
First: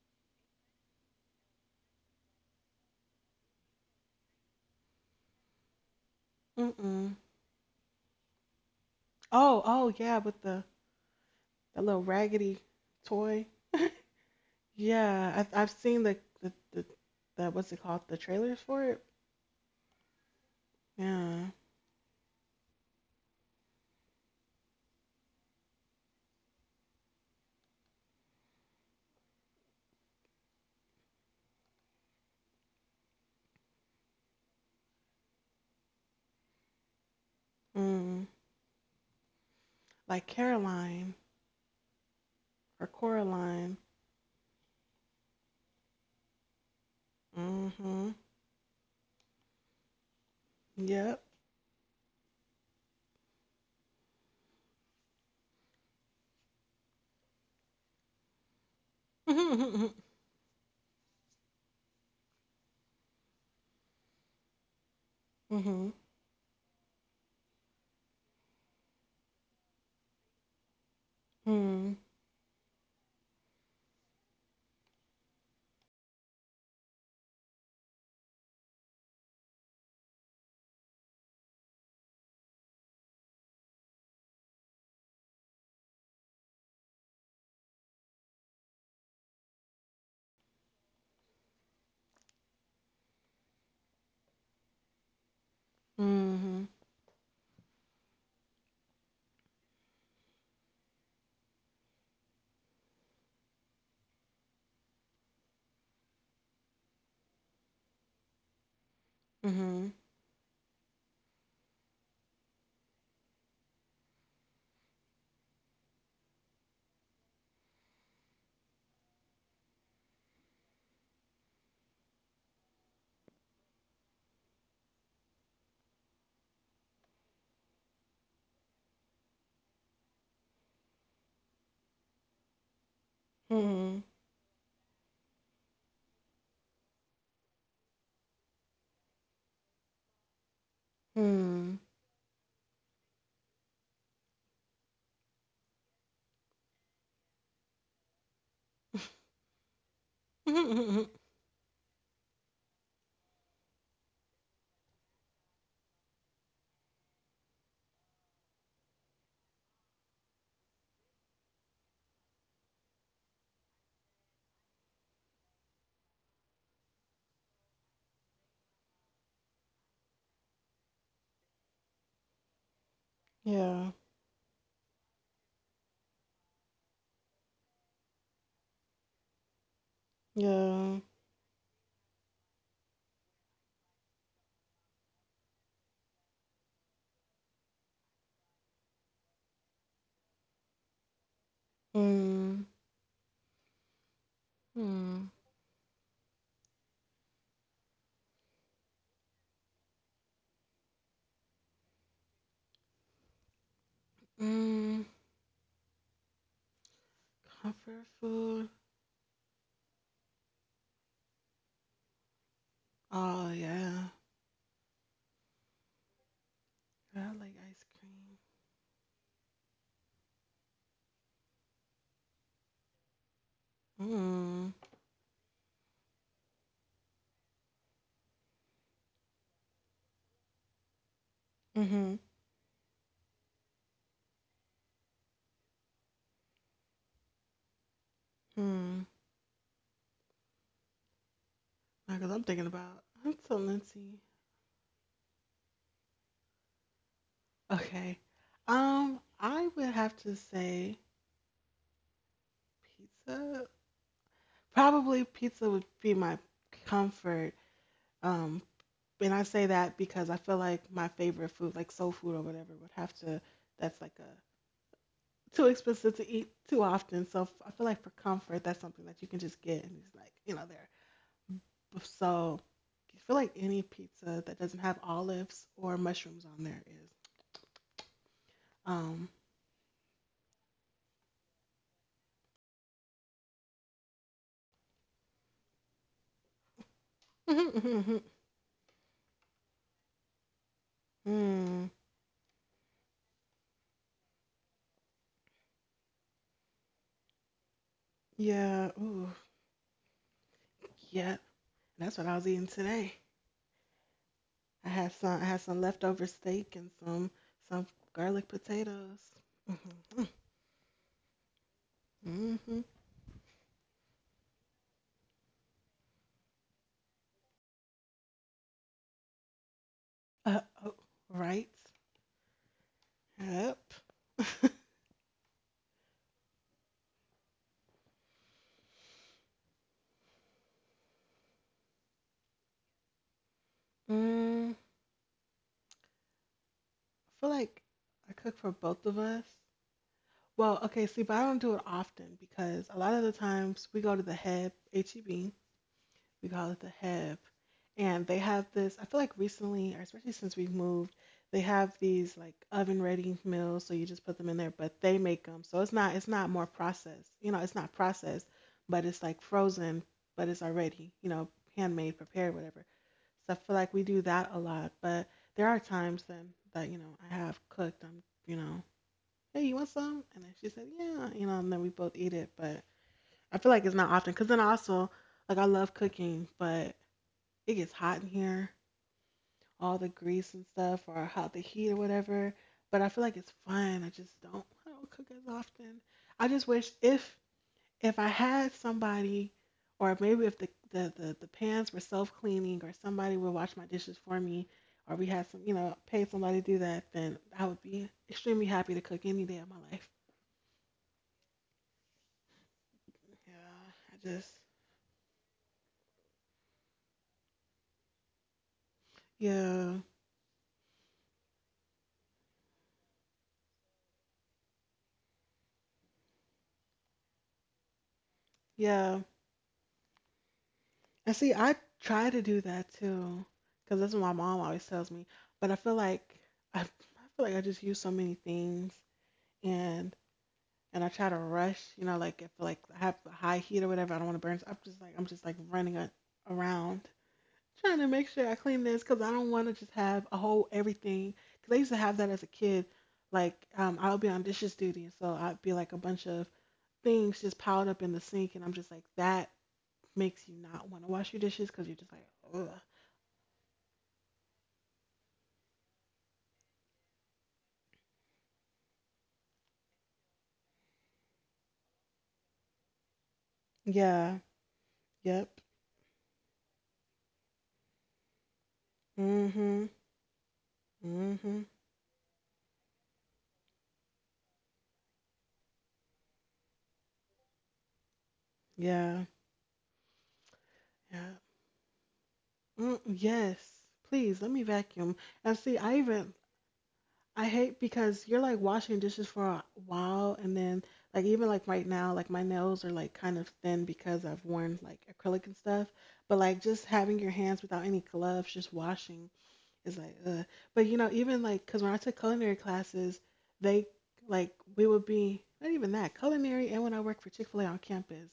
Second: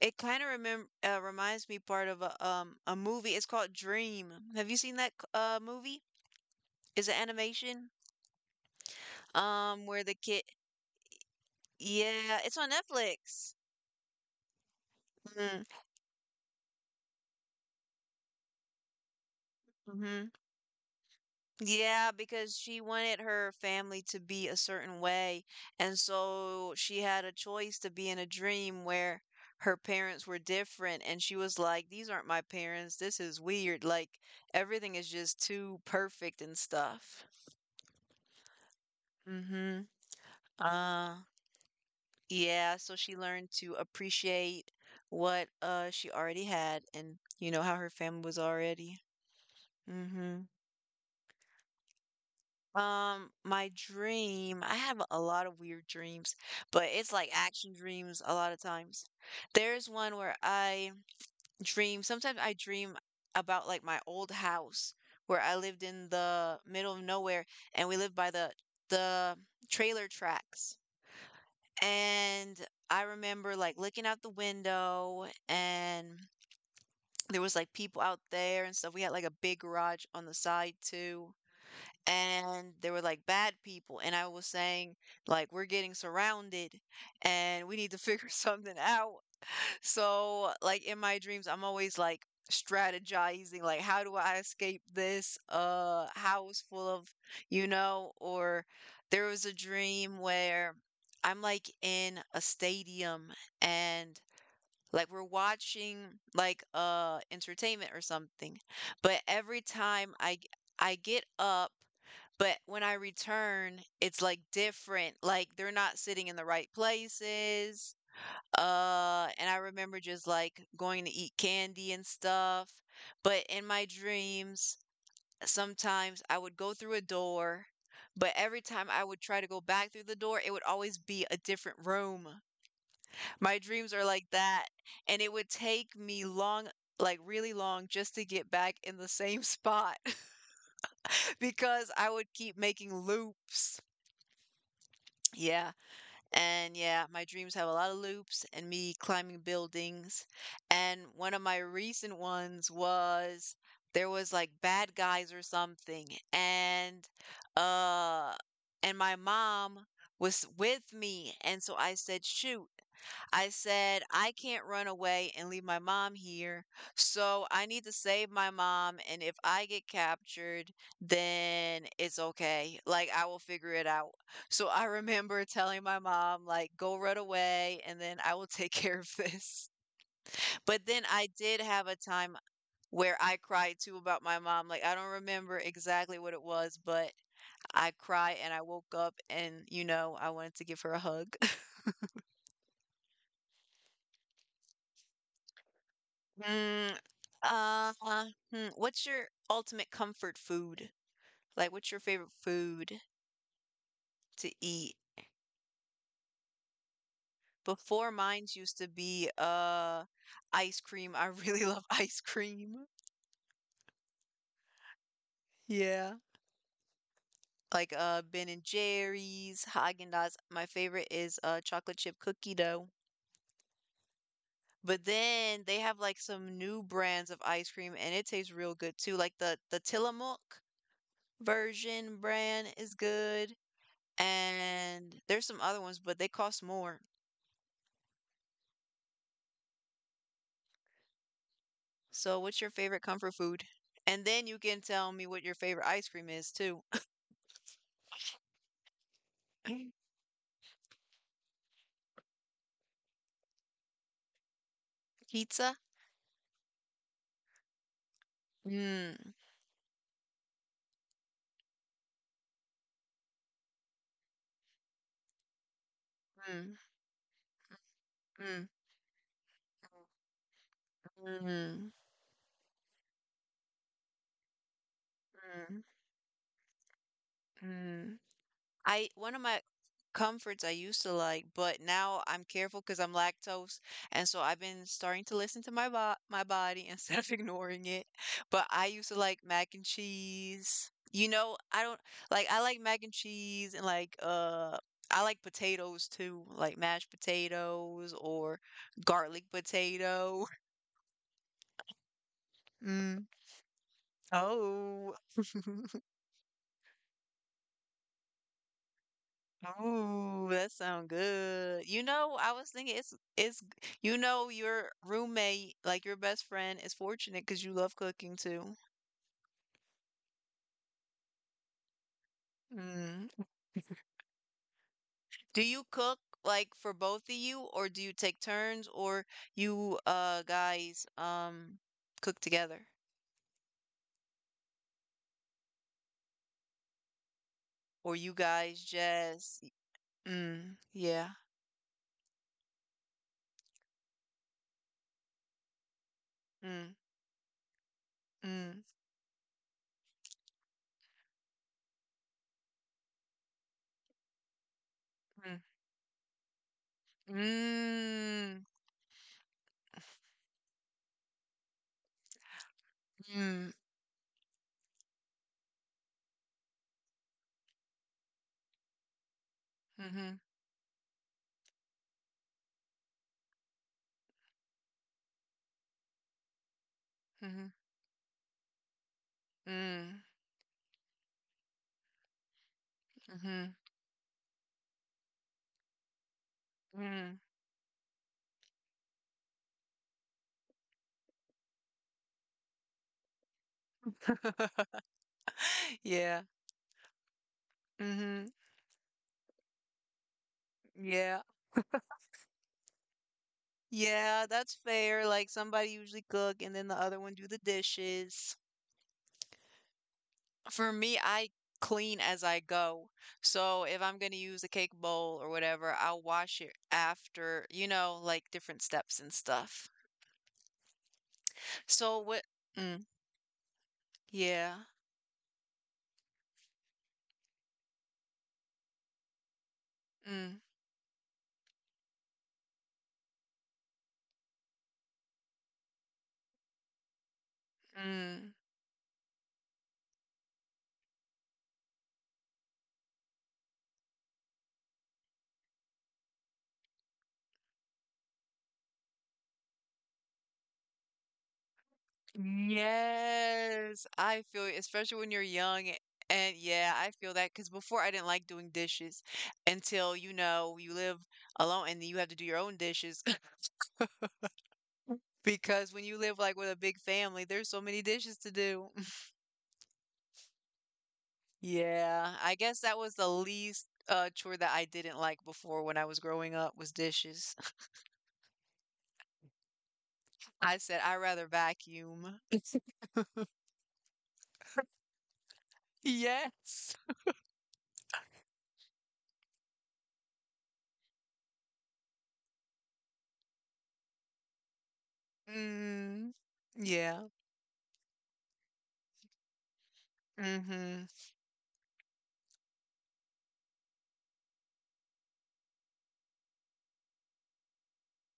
S2: It kind of remem reminds me part of a a movie. It's called Dream. Have you seen that movie? It's
S1: Mm-mm.
S2: an animation
S1: Oh, oh
S2: where the
S1: yeah, with
S2: kid,
S1: the that little
S2: yeah,
S1: raggedy
S2: it's on
S1: toy.
S2: Netflix.
S1: Yeah, I've
S2: Mm-hmm.
S1: I've seen the, what's it called? The trailers for it.
S2: Mm-hmm.
S1: Yeah.
S2: Yeah, because she wanted her family to be a certain way, and so she had a choice to be in a dream where her parents were different, and she was like, "These aren't my parents. This is weird. Like everything is just too perfect and stuff."
S1: Mm.
S2: Mm-hmm.
S1: Like
S2: Uh,
S1: Caroline,
S2: yeah, so
S1: or
S2: she learned to
S1: Coraline.
S2: appreciate what she already had and you know how her family
S1: Mm-hmm.
S2: was already. Hmm
S1: Yep.
S2: My dream, I have a lot of weird dreams, but it's like action dreams a lot of times. There's one where I dream, sometimes I dream about like my old house where I lived
S1: Mm-hmm.
S2: in the middle of nowhere and we lived by the trailer tracks.
S1: Mm.
S2: And I remember like looking out the window and there was like people out there and stuff. We had like a big garage on the side too. And there were like bad people. And I was saying, like, we're getting surrounded and we need to figure something out. So, like in my dreams, I'm always like strategizing, like how do I escape this house full of, you know, or there was a dream where I'm like in a stadium and like we're watching like entertainment or something. But every
S1: Mm-hmm.
S2: time I I get up but when I return, it's like different. Like they're not sitting in the right places, and I remember just like going to eat candy and stuff. But in my dreams, sometimes I would go through a door, but every time I would try to go back through the door, it would always be a different room. My dreams are
S1: Hmm.
S2: like that, and it would take me long, like really long, just to get back in the same spot
S1: Mm-hmm.
S2: because I would keep making loops. Yeah. And yeah, my dreams have a lot of loops and me climbing buildings.
S1: Mm.
S2: And
S1: Hmm. Mm. Hmm.
S2: one of my recent ones was there was like bad guys or something. Uh and my mom was with me. And so I said, "Shoot, I said, I can't run away and leave my mom here. So I need to save my mom. And if I get captured, then it's okay. Like, I will figure it
S1: Yeah.
S2: out. So I remember telling my mom, like, go run away and then I will take care of this." But then
S1: Yeah.
S2: I did have a time where I cried too about my mom. Like, I don't remember exactly what it was, but I cried and I woke up and, you know, I wanted to give her a hug.
S1: Mm. Mm.
S2: Mm, uh, what's your ultimate comfort food? Like, what's your favorite food to eat?
S1: Mm. Comfort
S2: Before mine's
S1: food.
S2: used to be ice cream. I really love ice cream.
S1: Oh yeah.
S2: Yeah.
S1: I like ice
S2: Like Ben and Jerry's, Häagen-Dazs. My favorite is chocolate chip cookie dough.
S1: cream. Mm.
S2: But then they have like some new brands of ice cream and it tastes real good too. Like the Tillamook version
S1: Mm-hmm.
S2: brand is good. And there's some other ones, but they cost more.
S1: Hmm. Now,
S2: So
S1: cause I'm
S2: what's your
S1: thinking
S2: favorite
S1: about.
S2: comfort
S1: I'm
S2: food?
S1: so
S2: And
S1: Lindsay.
S2: then you can tell me what your favorite ice cream is too.
S1: Okay. I would have to say pizza. Probably pizza
S2: Pizza?
S1: would be my comfort. Um,
S2: Mm,
S1: and I say that because I feel like my favorite food, like soul food or whatever, would have to. That's like a too expensive to eat
S2: mm,
S1: too often. So I feel like for
S2: mm,
S1: comfort, that's something that you can just get, and it's like, there.
S2: mm,
S1: So I feel like any pizza that doesn't have olives
S2: mm,
S1: or mushrooms on there is.
S2: mm. I, one
S1: Um,
S2: of my comforts I used to like, but now I'm careful because I'm lactose, and so I've been starting to listen to my body instead of ignoring it. But I used to like mac and cheese. You know, I
S1: mm,
S2: don't like, I like mac and cheese and like I like potatoes too, like mashed potatoes or
S1: yeah, ooh,
S2: garlic potato.
S1: yeah. That's what I was eating today.
S2: Mm. Oh.
S1: I had some leftover steak and some garlic potatoes.
S2: Ooh, that sound good. You know,
S1: Mm-hmm.
S2: I
S1: Hmm.
S2: was thinking it's you know your roommate, like your best friend, is fortunate because you love cooking too.
S1: Oh, right.
S2: Mm.
S1: Yep.
S2: Do you cook like for both of you, or do you take turns, or you guys cook together,
S1: Mm, I feel like
S2: or you
S1: I cook for
S2: guys
S1: both of
S2: just
S1: us.
S2: mm,
S1: Well, okay, see,
S2: yeah
S1: but I don't do it often, because a lot of the times we go to the Heb HEB, we call it
S2: mm,
S1: the hip. And they have
S2: mm,
S1: this, I feel like recently, or especially since we've moved, they have these like oven ready meals, so you just put them in there, but they make them. So it's not more processed. You know, it's not processed,
S2: mm,
S1: but it's like frozen, but it's already, handmade, prepared, whatever.
S2: mm,
S1: So I
S2: mm,
S1: feel like we do that a lot, but there are times then that, I have cooked. Hey, you want
S2: mm-hmm,
S1: some? And then she said, yeah, and then we both eat it. But I feel like it's not often, because then also, like, I love cooking, but
S2: mm-hmm,
S1: it gets hot in here, all the
S2: mm,
S1: grease and stuff, or how the heat or whatever. But I feel like
S2: mm
S1: it's
S2: mm
S1: fun. I don't cook as often. I just wish,
S2: mm mm.
S1: if I had somebody, or maybe if the pans were self cleaning, or somebody would wash my dishes for me, or we had some, pay
S2: Yeah.
S1: somebody to do that, then I would be
S2: Mm-hmm.
S1: extremely happy to cook any day of my life.
S2: Yeah.
S1: Yeah, I
S2: Yeah,
S1: just,
S2: that's fair. Like somebody usually cook and then the other one do the dishes.
S1: yeah.
S2: For me, I clean as I go. So if I'm going to use a cake bowl or whatever, I'll wash it after, you know, like different steps
S1: Yeah.
S2: and stuff.
S1: And see, I
S2: So
S1: try
S2: what?
S1: to do that
S2: Mm,
S1: too, because that's what my mom
S2: yeah.
S1: always tells me. But I feel like I, I I just use so many things, and
S2: Mm,
S1: I try to rush. You know, like if, like, I have a high heat or whatever, I don't want to burn. So I'm just like running around, trying to make sure
S2: mm.
S1: I clean this, because I don't want to just have a whole everything. Because I used to have that as a kid. Like, I'll be on dishes duty, and so I'd be like a bunch of things just piled up in the sink, and I'm just like, that makes you not want to wash your dishes, because you're just like, ugh.
S2: Yes, I feel you, especially when you're young. And yeah, I feel that because before I didn't like doing dishes until, you know, you live alone and you have to do your own dishes.
S1: Yeah. Yep.
S2: Because when you live like with a big family, there's so many dishes to do.
S1: Mm-hmm. Mm-hmm.
S2: Yeah, I guess that was the least chore that I didn't like before when I was growing up was dishes.
S1: Yeah.
S2: I said I
S1: Yeah.
S2: rather vacuum.
S1: Mm, yes. Please let me vacuum. And see,
S2: Yes.
S1: I hate, because you're like washing dishes for a while, and then, like, even like right now, like my nails are like kind of thin, because I've worn like acrylic and stuff.
S2: Mm,
S1: But like, just having
S2: yeah.
S1: your hands without any gloves, just washing is like, ugh. But you
S2: Mm-hmm.
S1: know, even like, because when I took culinary classes, they like we would be not even that culinary, and when I worked for Chick Fil A on campus,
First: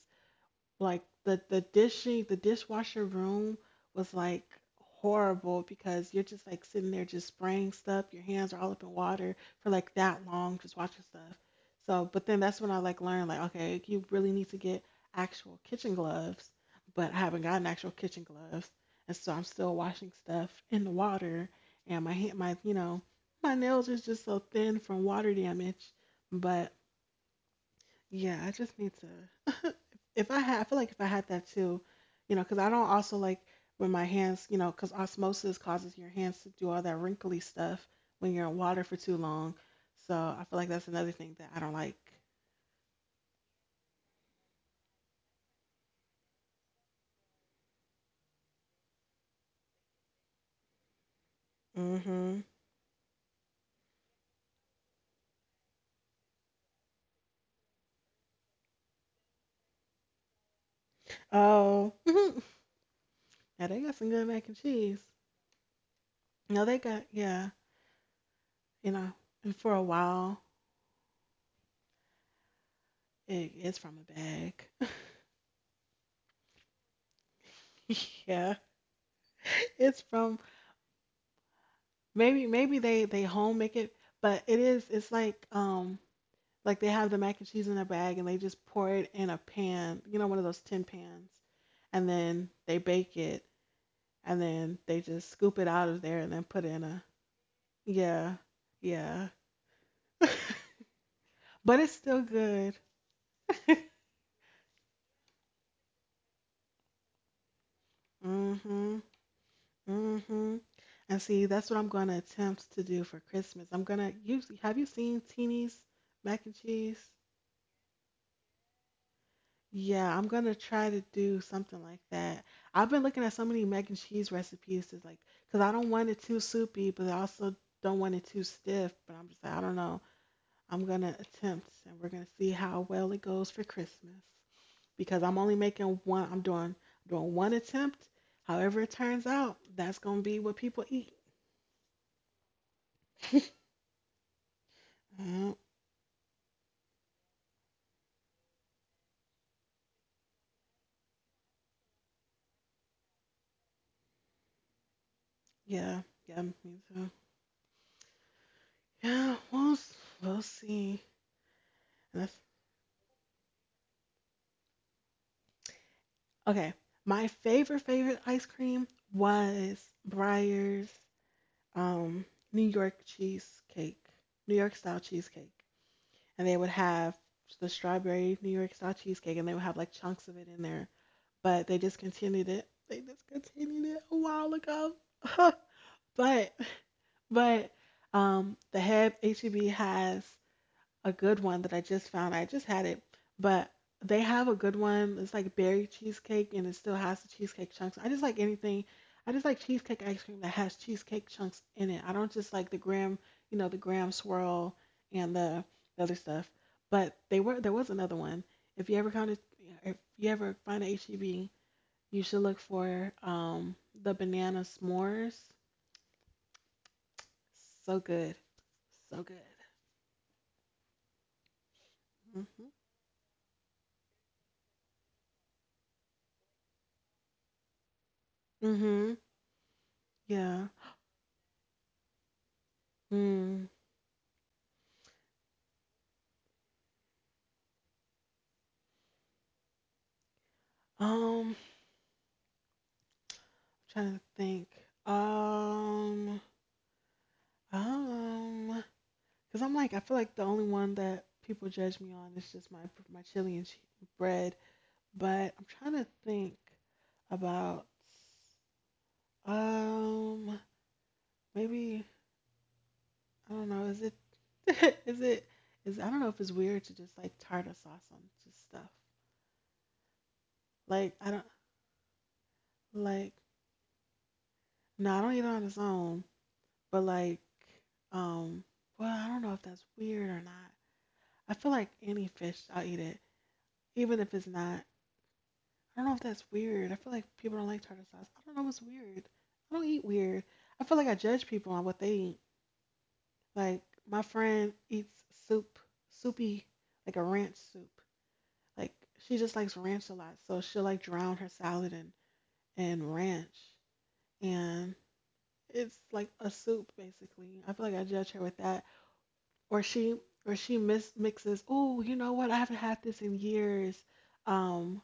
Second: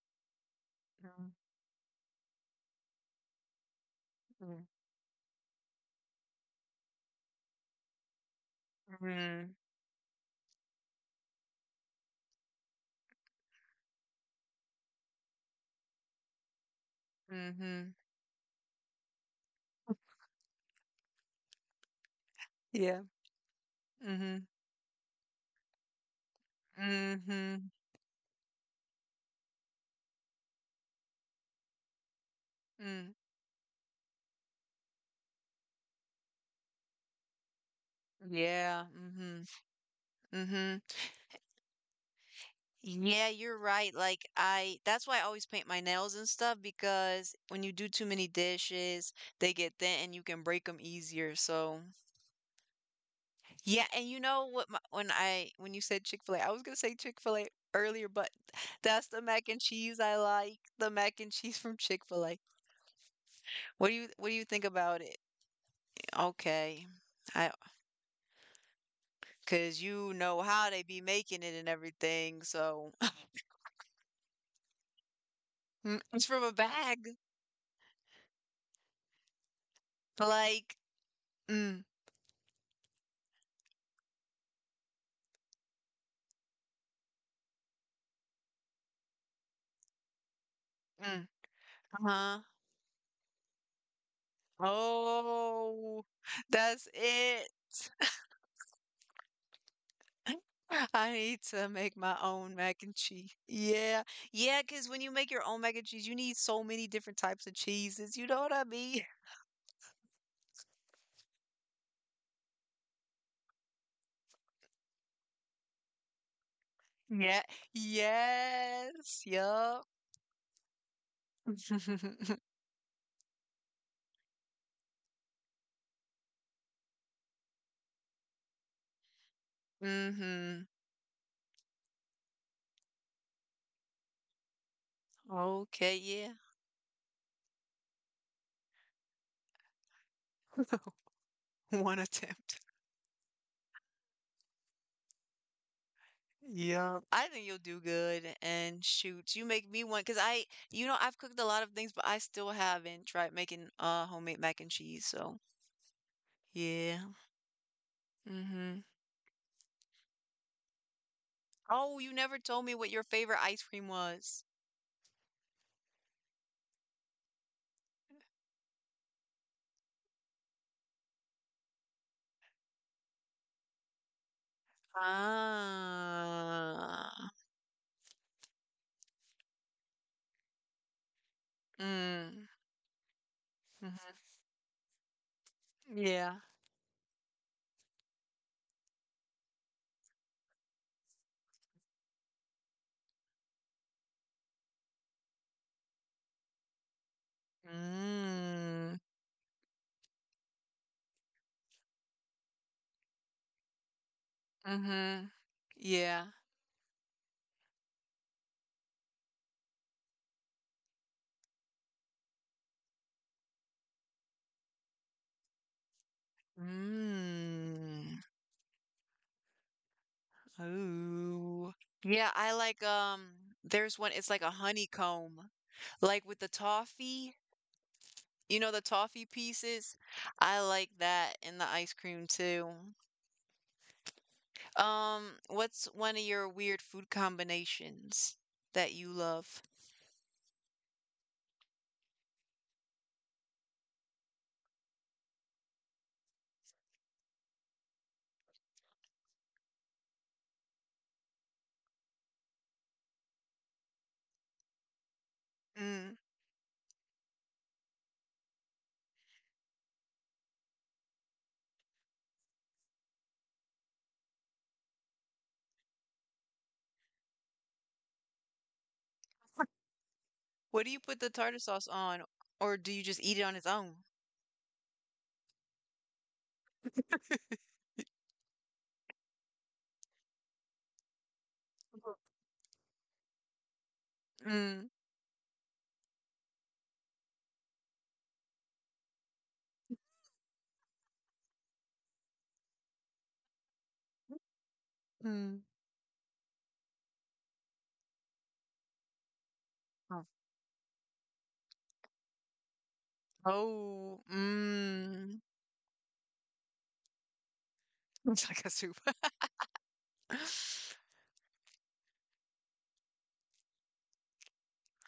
S1: like
S2: Mm-hmm.
S1: the dishwasher room was like horrible, because you're just like sitting there, just spraying stuff, your hands are all up in water
S2: Mhm,
S1: for like that long, just watching stuff. So but then, that's when I like learned, like, okay, you really need to get actual kitchen gloves, but I haven't gotten actual
S2: mhm,
S1: kitchen gloves. And so I'm still washing stuff in the water, and my hand my you
S2: yeah,
S1: know my nails is just so
S2: mhm,
S1: thin from water damage. But
S2: mhm,
S1: yeah, I just need to, if I had, I feel like if I had that too, you know, because I don't
S2: mm,
S1: also like when my hands, because osmosis causes your hands to do all that wrinkly stuff when you're in water
S2: yeah,
S1: for too
S2: mhm,
S1: long. So I feel like
S2: mhm.
S1: that's another thing that I don't like.
S2: Yeah, you're right. Like I, that's why I always paint my nails and stuff because when you do too many dishes, they get thin and you can break them easier. So
S1: Hmm.
S2: yeah, and you know what? My, when I, when you said Chick-fil-A, I was gonna say Chick-fil-A earlier, but that's the mac and cheese I like. The mac and cheese from
S1: Oh.
S2: Chick-fil-A.
S1: Yeah, they
S2: What do
S1: got
S2: you,
S1: some
S2: what
S1: good
S2: do you
S1: mac and
S2: think about
S1: cheese.
S2: it?
S1: No, they
S2: Okay.
S1: got, yeah,
S2: I,
S1: you know, and for
S2: 'cause
S1: a
S2: you know
S1: while,
S2: how they be making it and everything, so
S1: it's from a bag.
S2: Mm, it's from a bag.
S1: Yeah, it's from,
S2: Like, mm,
S1: maybe they home make it, but it's like, like they have the mac and cheese in a bag, and they just pour it in a pan, one of those tin
S2: mm,
S1: pans, and
S2: uh-huh.
S1: then they bake it, and then they just scoop it out of
S2: Oh,
S1: there and then put it in
S2: that's
S1: a,
S2: it.
S1: yeah, yeah.
S2: I need to
S1: But it's
S2: make my
S1: still
S2: own
S1: good.
S2: mac and cheese. Yeah. Yeah, cause when you make your own mac and cheese, you need so many different types of cheeses, you know what I
S1: Mhm.
S2: mean?
S1: Mhm. And see, that's what I'm going to attempt to do for Christmas. I'm going to Usually, have you seen Teeny's mac and cheese?
S2: Yeah. Yes. Yup.
S1: Yeah, I'm gonna try to do something like that. I've been looking at so many mac and cheese recipes to, like, cause I don't want it too soupy, but I also don't want it too stiff. But I'm just like, I don't know.
S2: Mhm.
S1: I'm gonna attempt, and we're gonna see how well it goes for Christmas. Because I'm only
S2: Okay,
S1: making one.
S2: yeah.
S1: I'm doing one attempt. However it turns out, that's gonna be what people eat.
S2: One attempt.
S1: Mm,
S2: Yeah, I think you'll do good. And shoot, you make me want because I, you know, I've cooked a lot of things, but I still haven't tried making homemade mac and cheese. So
S1: yeah, yeah, me
S2: yeah.
S1: too.
S2: Mm-hmm.
S1: Yeah, we'll see.
S2: Oh, you
S1: That's
S2: never told me what your favorite ice cream was.
S1: Okay. My favorite favorite ice cream was Breyer's um New York cheesecake, New York style cheesecake. And they would
S2: Ah.
S1: have the strawberry New York style cheesecake, and they would have like chunks of it in there. But they
S2: Mm.
S1: discontinued it. They discontinued it
S2: Mm-hmm.
S1: a while ago.
S2: Yeah.
S1: but but the Heb HEB has a good one that I just found. I just had it, but they have a good one. It's like berry cheesecake and it still has the cheesecake chunks. I just like anything.
S2: Mm.
S1: I just like cheesecake ice cream that has cheesecake chunks in it. I don't just like the graham, the graham swirl
S2: Mm-hmm.
S1: and the other
S2: Yeah.
S1: stuff. But they were there was another one. If you ever kind of If you ever find a HEB, you should look for the banana s'mores. So
S2: Mm.
S1: good. So good.
S2: Ooh. Yeah, I
S1: Mhm.
S2: like there's one, it's like a honeycomb, like with the toffee, you know, the
S1: Mhm.
S2: toffee pieces? I
S1: Yeah.
S2: like that in the ice cream too.
S1: Mm.
S2: Um, what's one of your weird food combinations that you love?
S1: Um, Trying to think. Um, um, because I'm like, I feel like the only one that people judge me on is just my chili and bread. But I'm trying to
S2: Mm.
S1: think about. Um, Maybe I don't know. Is it? Is it? Is I don't know if it's weird to just like tartar sauce on just stuff.
S2: What do you
S1: Like
S2: put the
S1: I don't
S2: tartar sauce on, or do you just
S1: like.
S2: eat it on its own?
S1: No, I don't eat it on its own. But like, um, well, I don't know if that's weird or not. I feel like any fish, I'll eat it, even if it's not.
S2: Mm.
S1: I don't know if that's weird. I feel like people don't like tartar sauce. I don't know what's weird. I don't eat weird. I feel like I judge people on what they eat. Like my friend eats
S2: Mm.
S1: soup, soupy, like a ranch soup. Like she just likes ranch a
S2: Oh,
S1: lot, so she'll like drown her salad in ranch,
S2: oh,
S1: and
S2: mm.
S1: it's like a soup basically. I feel like I judge her
S2: It's
S1: with
S2: like a
S1: that,
S2: soup.
S1: or she or she mixes. Oh, you know what? I haven't had this in years. Um,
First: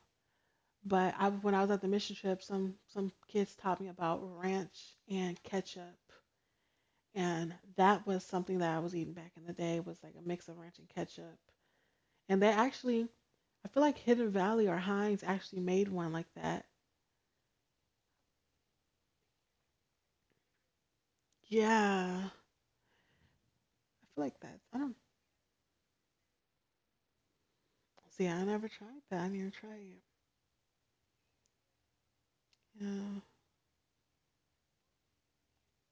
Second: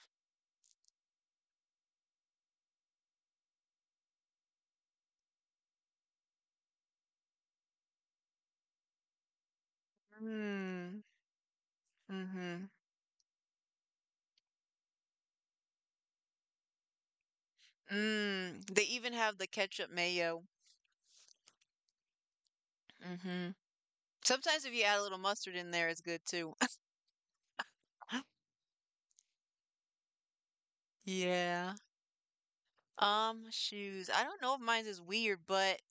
S1: But when I was at the mission trip, some kids taught me about ranch and ketchup, and that was something that I was eating back in the day was like a mix of ranch and
S2: Mm.
S1: ketchup. And they
S2: Mm-hmm.
S1: actually, I feel like Hidden Valley or Heinz actually made one like that.
S2: Mm. They even have the ketchup mayo.
S1: Yeah, I
S2: Mm-hmm.
S1: feel like that.
S2: Sometimes if
S1: I
S2: you
S1: don't
S2: add a little mustard in there, it's good too.
S1: see. I never tried that. I need to try
S2: Yeah.
S1: it.
S2: Shoes. I don't know if mine's is weird, but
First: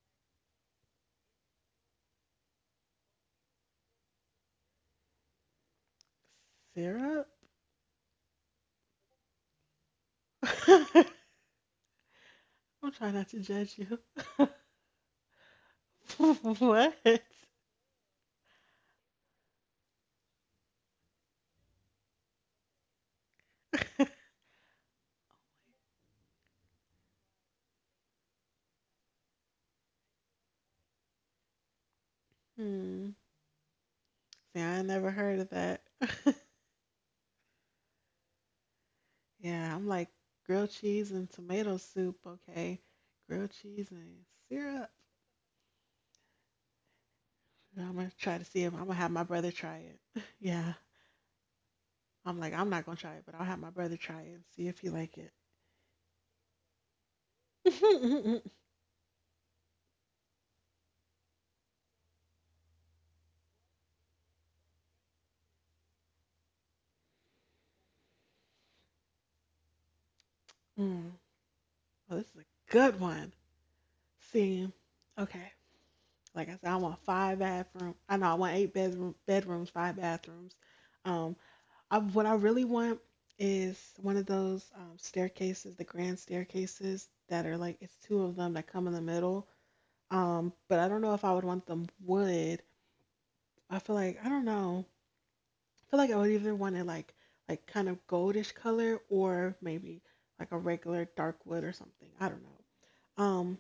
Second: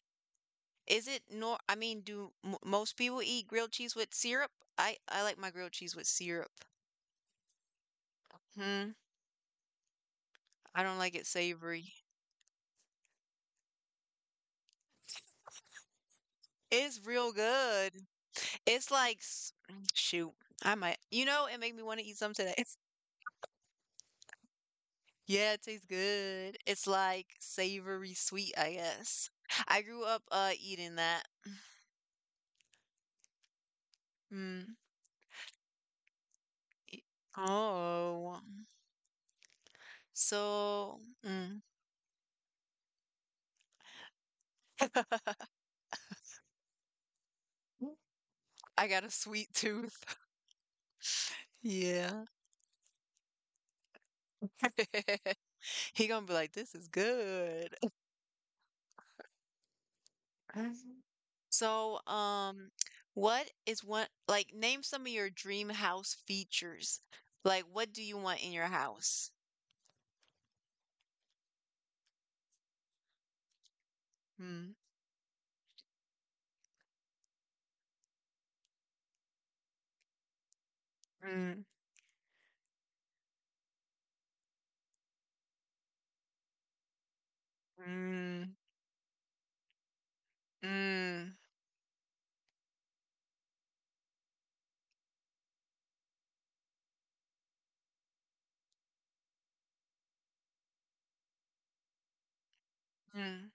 S2: is it nor I mean, do m most people eat grilled cheese with syrup? I like my grilled cheese with syrup.
S1: Yeah,
S2: Hmm. I don't
S1: syrup.
S2: like it savory.
S1: I'm trying not to judge you. What?
S2: It's real good. It's like s- shoot. I might. You know, it made me want to eat some today. Yeah, it tastes good. It's like savory sweet, I guess. I grew up eating that.
S1: Hmm. See,
S2: Mm.
S1: I never heard of that.
S2: e- Oh.
S1: Yeah, I'm like grilled
S2: So,
S1: cheese and
S2: mm.
S1: tomato soup. Okay, grilled cheese and syrup. I'm gonna try to see if
S2: I
S1: I'm gonna
S2: got a
S1: have my
S2: sweet
S1: brother try
S2: tooth.
S1: it. Yeah,
S2: Yeah.
S1: I'm like I'm not gonna try it, but I'll have my brother try it and see if he like it.
S2: He gonna be like, this is good. So, what is one like, name some of your dream house features? Like, what do you want in your house?
S1: Mm. Oh, this is a good one.
S2: Mm,
S1: See, okay. Like I said, I want five bathroom. I know I want eight-bedroom bedrooms, five bathrooms. Um,
S2: mm,
S1: what I really want is one of those staircases, the grand staircases that are like it's two of them
S2: mm,
S1: that come in the middle. But I don't know if I
S2: mm,
S1: would want them wood. I feel like I don't know. I feel like I would either want it like kind of goldish color or maybe like a regular dark wood or something. I don't know.
S2: mm.
S1: Um,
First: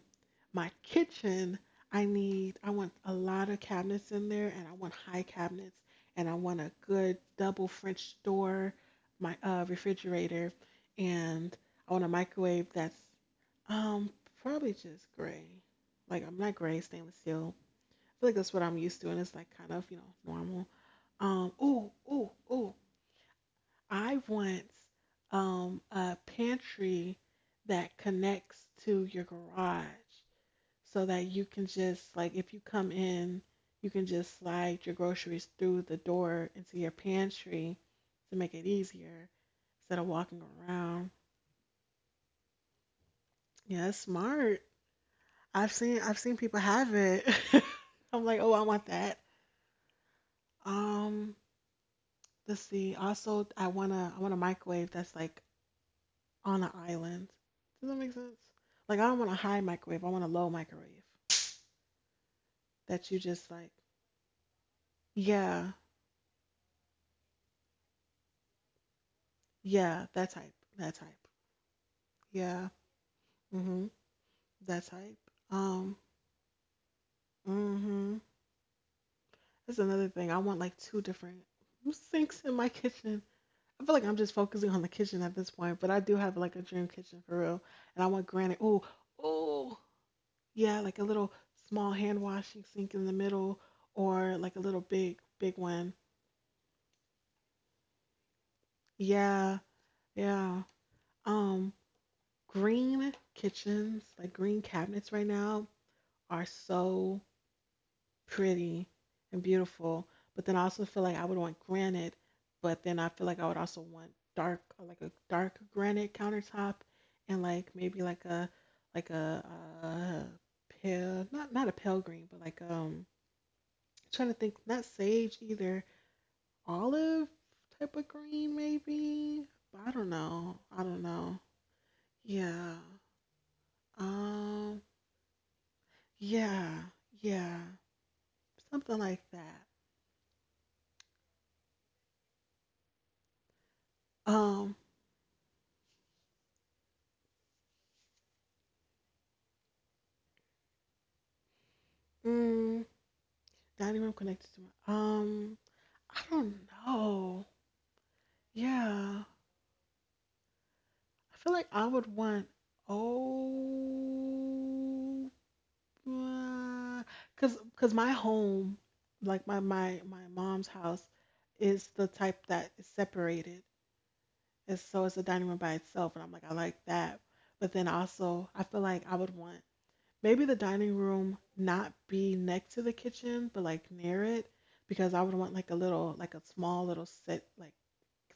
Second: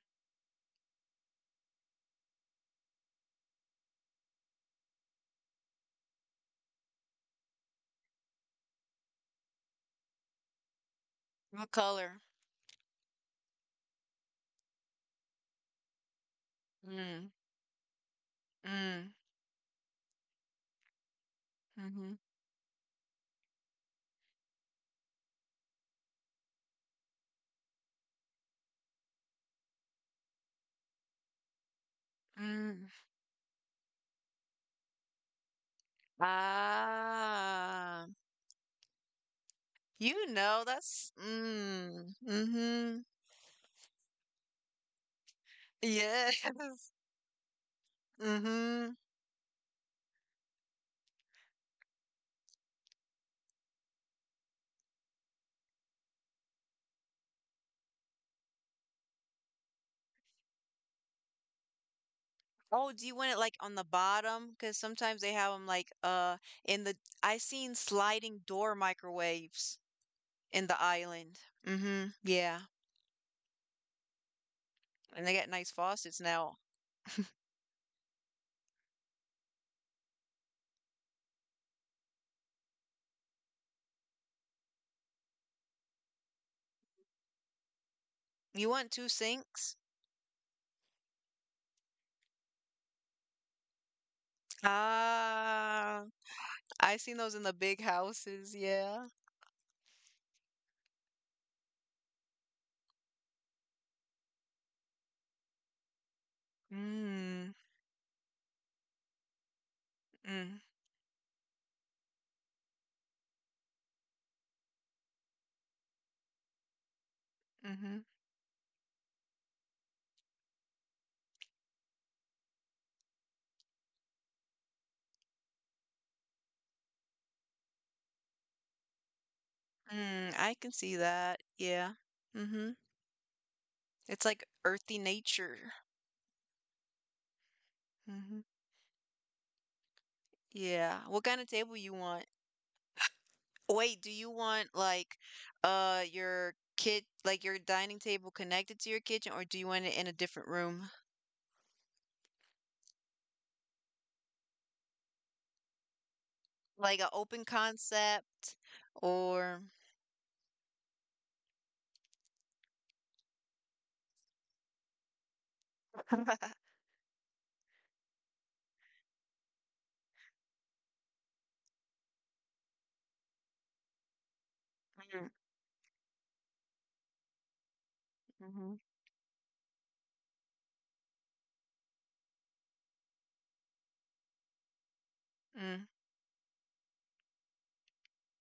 S1: my kitchen, I want a lot of cabinets in there and I want high cabinets and I want a good double French door, my refrigerator, and
S2: What
S1: I want a
S2: color?
S1: microwave that's um probably just gray. Like I'm not gray, stainless
S2: Mm,
S1: steel. I feel like that's what I'm used to
S2: mm,
S1: and it's like kind of, you know, normal. Ooh,
S2: mm-hmm,
S1: ooh, ooh. I want a pantry that connects to your garage so that you can just like if you come
S2: mm.
S1: in, you can just slide your groceries through the door into your pantry
S2: Ah,
S1: to make it easier instead of
S2: you
S1: walking
S2: know,
S1: around.
S2: that's mm, mm-hmm.
S1: Yeah, it's smart. I've seen people have
S2: Yes.
S1: it. I'm like, oh, I want
S2: Mm-hmm.
S1: that. Um, let's see. Also, I want a microwave that's like on an island. Does that make sense? Like, I don't want a high microwave. I want a low microwave that
S2: Oh,
S1: you
S2: do you
S1: just
S2: want it
S1: like.
S2: like on the bottom? Because sometimes they
S1: Yeah,
S2: have them like in the I seen sliding door microwaves
S1: yeah, that type,
S2: in
S1: that
S2: the
S1: type.
S2: island. Mm-hmm.
S1: Yeah,
S2: Yeah.
S1: Mm-hmm. That type.
S2: And they got nice
S1: Um.
S2: faucets now.
S1: Mm-hmm. That's another thing. I want like two different sinks in my kitchen. I feel like I'm just focusing on the kitchen at this point, but I do have like a dream kitchen for real, and I want granite. Oh,
S2: You want two
S1: oh,
S2: sinks?
S1: yeah, like a little small hand washing sink in the middle, or like a little big, big one.
S2: Ah, I seen those in the big houses, yeah.
S1: Yeah, yeah. Um, Green kitchens, like green cabinets right now are so
S2: Mm,
S1: pretty and beautiful, but then I
S2: mm,
S1: also feel like I would want granite, but then I feel like I would also want dark, like a dark granite countertop, and like maybe
S2: mm-hmm.
S1: like a uh, pale, not a pale green, but like I'm trying to think, not sage either, olive type of green maybe. I don't
S2: Mm,
S1: know.
S2: I
S1: I
S2: can
S1: don't
S2: see
S1: know.
S2: that. Yeah.
S1: Yeah.
S2: Mm-hmm. It's like
S1: Um.
S2: earthy nature.
S1: Yeah. Yeah.
S2: Mm-hmm.
S1: Something like that.
S2: Yeah. What kind of table you want? Wait, do you want
S1: Um.
S2: like your kid like your dining table connected to your kitchen or do you want it in a different room?
S1: Mm, dining room connected to my um, I don't
S2: Like an
S1: know.
S2: open concept
S1: Yeah.
S2: or,
S1: I feel like I would want oh because my home, like my mom's house, is the type that is separated. And so it's a dining room by itself, and I'm like, I like that. But then also I
S2: mm-hmm.
S1: feel like I would want maybe the dining room not be next to the kitchen, but like near it. Because I would want like a
S2: Mm,
S1: little, like a small little set,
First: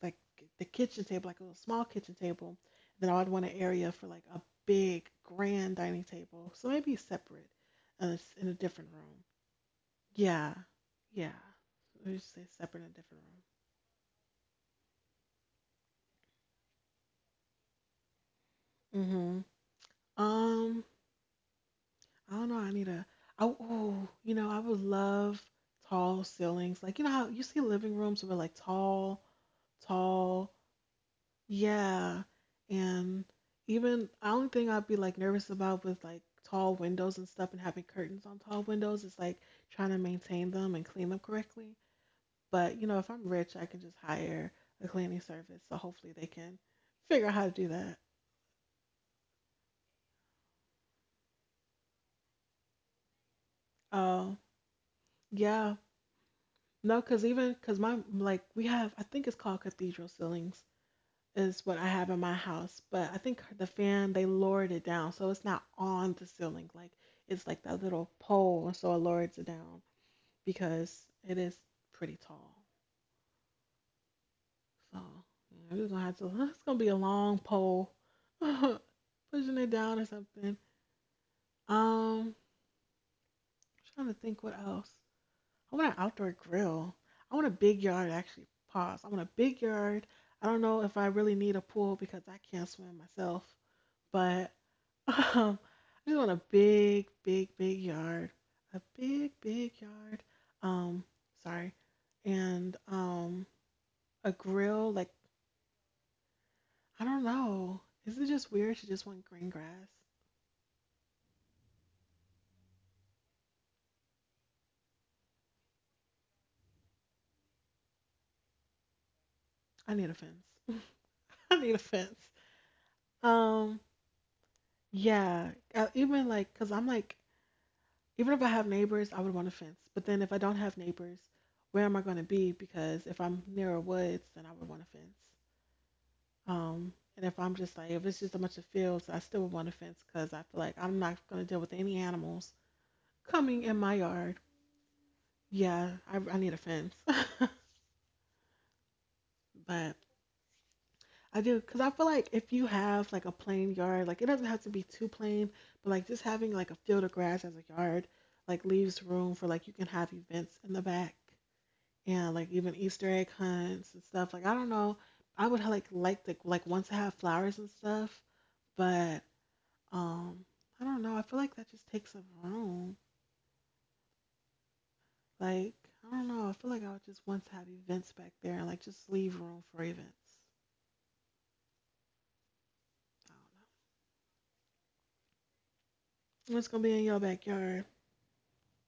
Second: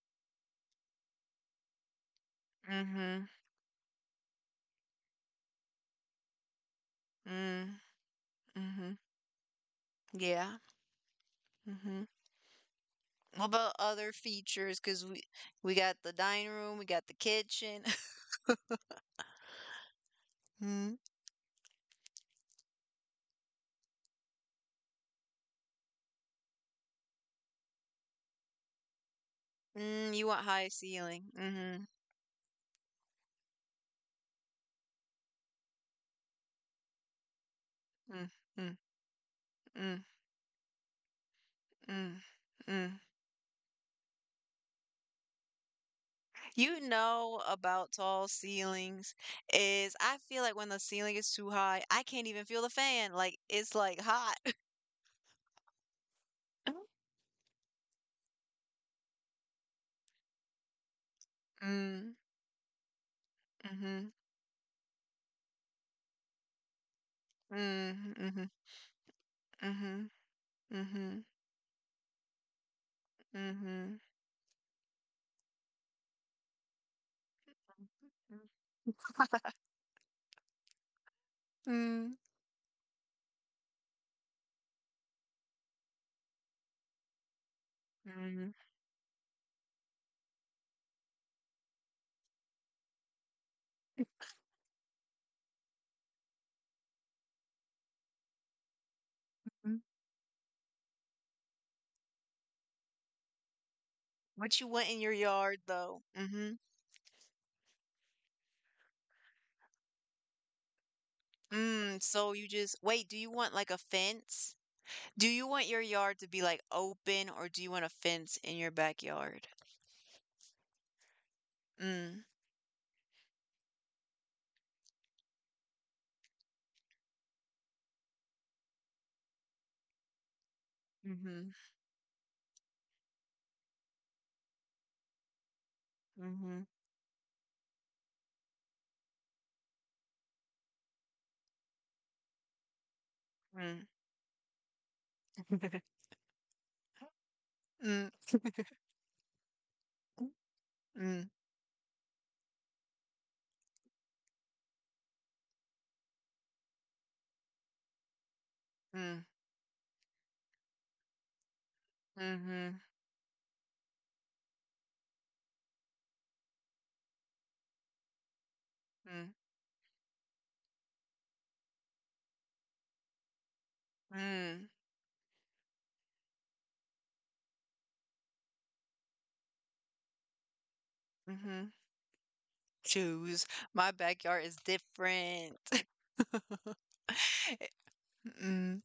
S1: like the kitchen table, like a little small kitchen table.
S2: mm-hmm.
S1: Then I
S2: Mm,
S1: would want an area for like a big grand dining table. So maybe
S2: mm
S1: separate,
S2: hmm,
S1: in a
S2: mm hmm.
S1: different room. Yeah,
S2: Yeah.
S1: yeah.
S2: Mm-hmm.
S1: We just say separate in a different
S2: What about other features? Because we got the dining room, we got the kitchen.
S1: room. Mhm.
S2: Mm,
S1: I don't know. I need a. I oh, you know, I would love tall ceilings. Like you know how you see living rooms with like tall,
S2: mm, you want
S1: tall.
S2: high ceiling. Mm-hmm.
S1: Yeah. And even the only thing I'd be like nervous about with like tall windows and stuff and having curtains
S2: Mm,
S1: on tall
S2: mm,
S1: windows is like trying to
S2: mm,
S1: maintain them and clean them correctly.
S2: mm,
S1: But you
S2: mm.
S1: know, if I'm rich, I can just hire a cleaning service. So hopefully they can
S2: You
S1: figure out how
S2: know
S1: to do
S2: about
S1: that.
S2: tall ceilings is I feel like when the ceiling is too high, I can't even feel the fan. Like it's like
S1: Oh,
S2: hot.
S1: yeah. No, because even because my like we have I think it's called cathedral ceilings. Is what I have
S2: Mm,
S1: in my house, but I think the
S2: mm-hmm,
S1: fan they lowered it down so it's not on the ceiling. Like it's like that little
S2: mm, mm-hmm,
S1: pole, and so it lowers it down
S2: mm-hmm,
S1: because
S2: mm-hmm,
S1: it is pretty tall.
S2: mm-hmm.
S1: So yeah, we're just gonna have to. It's gonna be a long pole, pushing it down or something.
S2: Mm,
S1: Um, Trying to think what else. I want an outdoor grill. I want a big yard. Actually,
S2: mm,
S1: pause. I want a big yard. I don't know if I really need a pool because I can't swim myself, but Um, I just want a big, big, big yard. A big, big
S2: mm.
S1: yard. Um, Sorry. And a
S2: What you
S1: grill,
S2: want in
S1: like
S2: your yard though? Mm-hmm.
S1: I don't know. Is it just weird to just want green grass?
S2: Mm, so you just wait, do you want like a fence? Do you want your yard to be like open or do you want a fence in your backyard?
S1: I need a fence. I need a
S2: Mm,
S1: fence. Um, yeah. Even like, cause I'm like, even if I have neighbors, I would want a fence. But then if I don't have neighbors,
S2: mm-hmm,
S1: where am I gonna be? Because if I'm near a woods, then I would want a fence.
S2: mm-hmm,
S1: And if I'm just like, if it's just a bunch of fields, I still would want a fence because I feel like I'm not going to deal with any animals coming in my yard.
S2: mm.
S1: Yeah, I need a fence.
S2: Mm,
S1: But
S2: mm,
S1: I do because I feel like if you have like a plain yard, like it doesn't have to be too plain, but like just having like a field of grass as a yard, like leaves
S2: mm,
S1: room for like you can have events in the back and like
S2: mhm,
S1: even Easter egg hunts and stuff. Like I don't know, I would like to want to have flowers and stuff, but
S2: mm,
S1: Um, I don't know. I feel like that just takes up room.
S2: mm,
S1: Like, I don't know. I feel like I would just want to have events back there and like just leave room for events.
S2: mhm.
S1: I
S2: Choose. My backyard is different.
S1: don't know. It's gonna be in your backyard.
S2: Mm.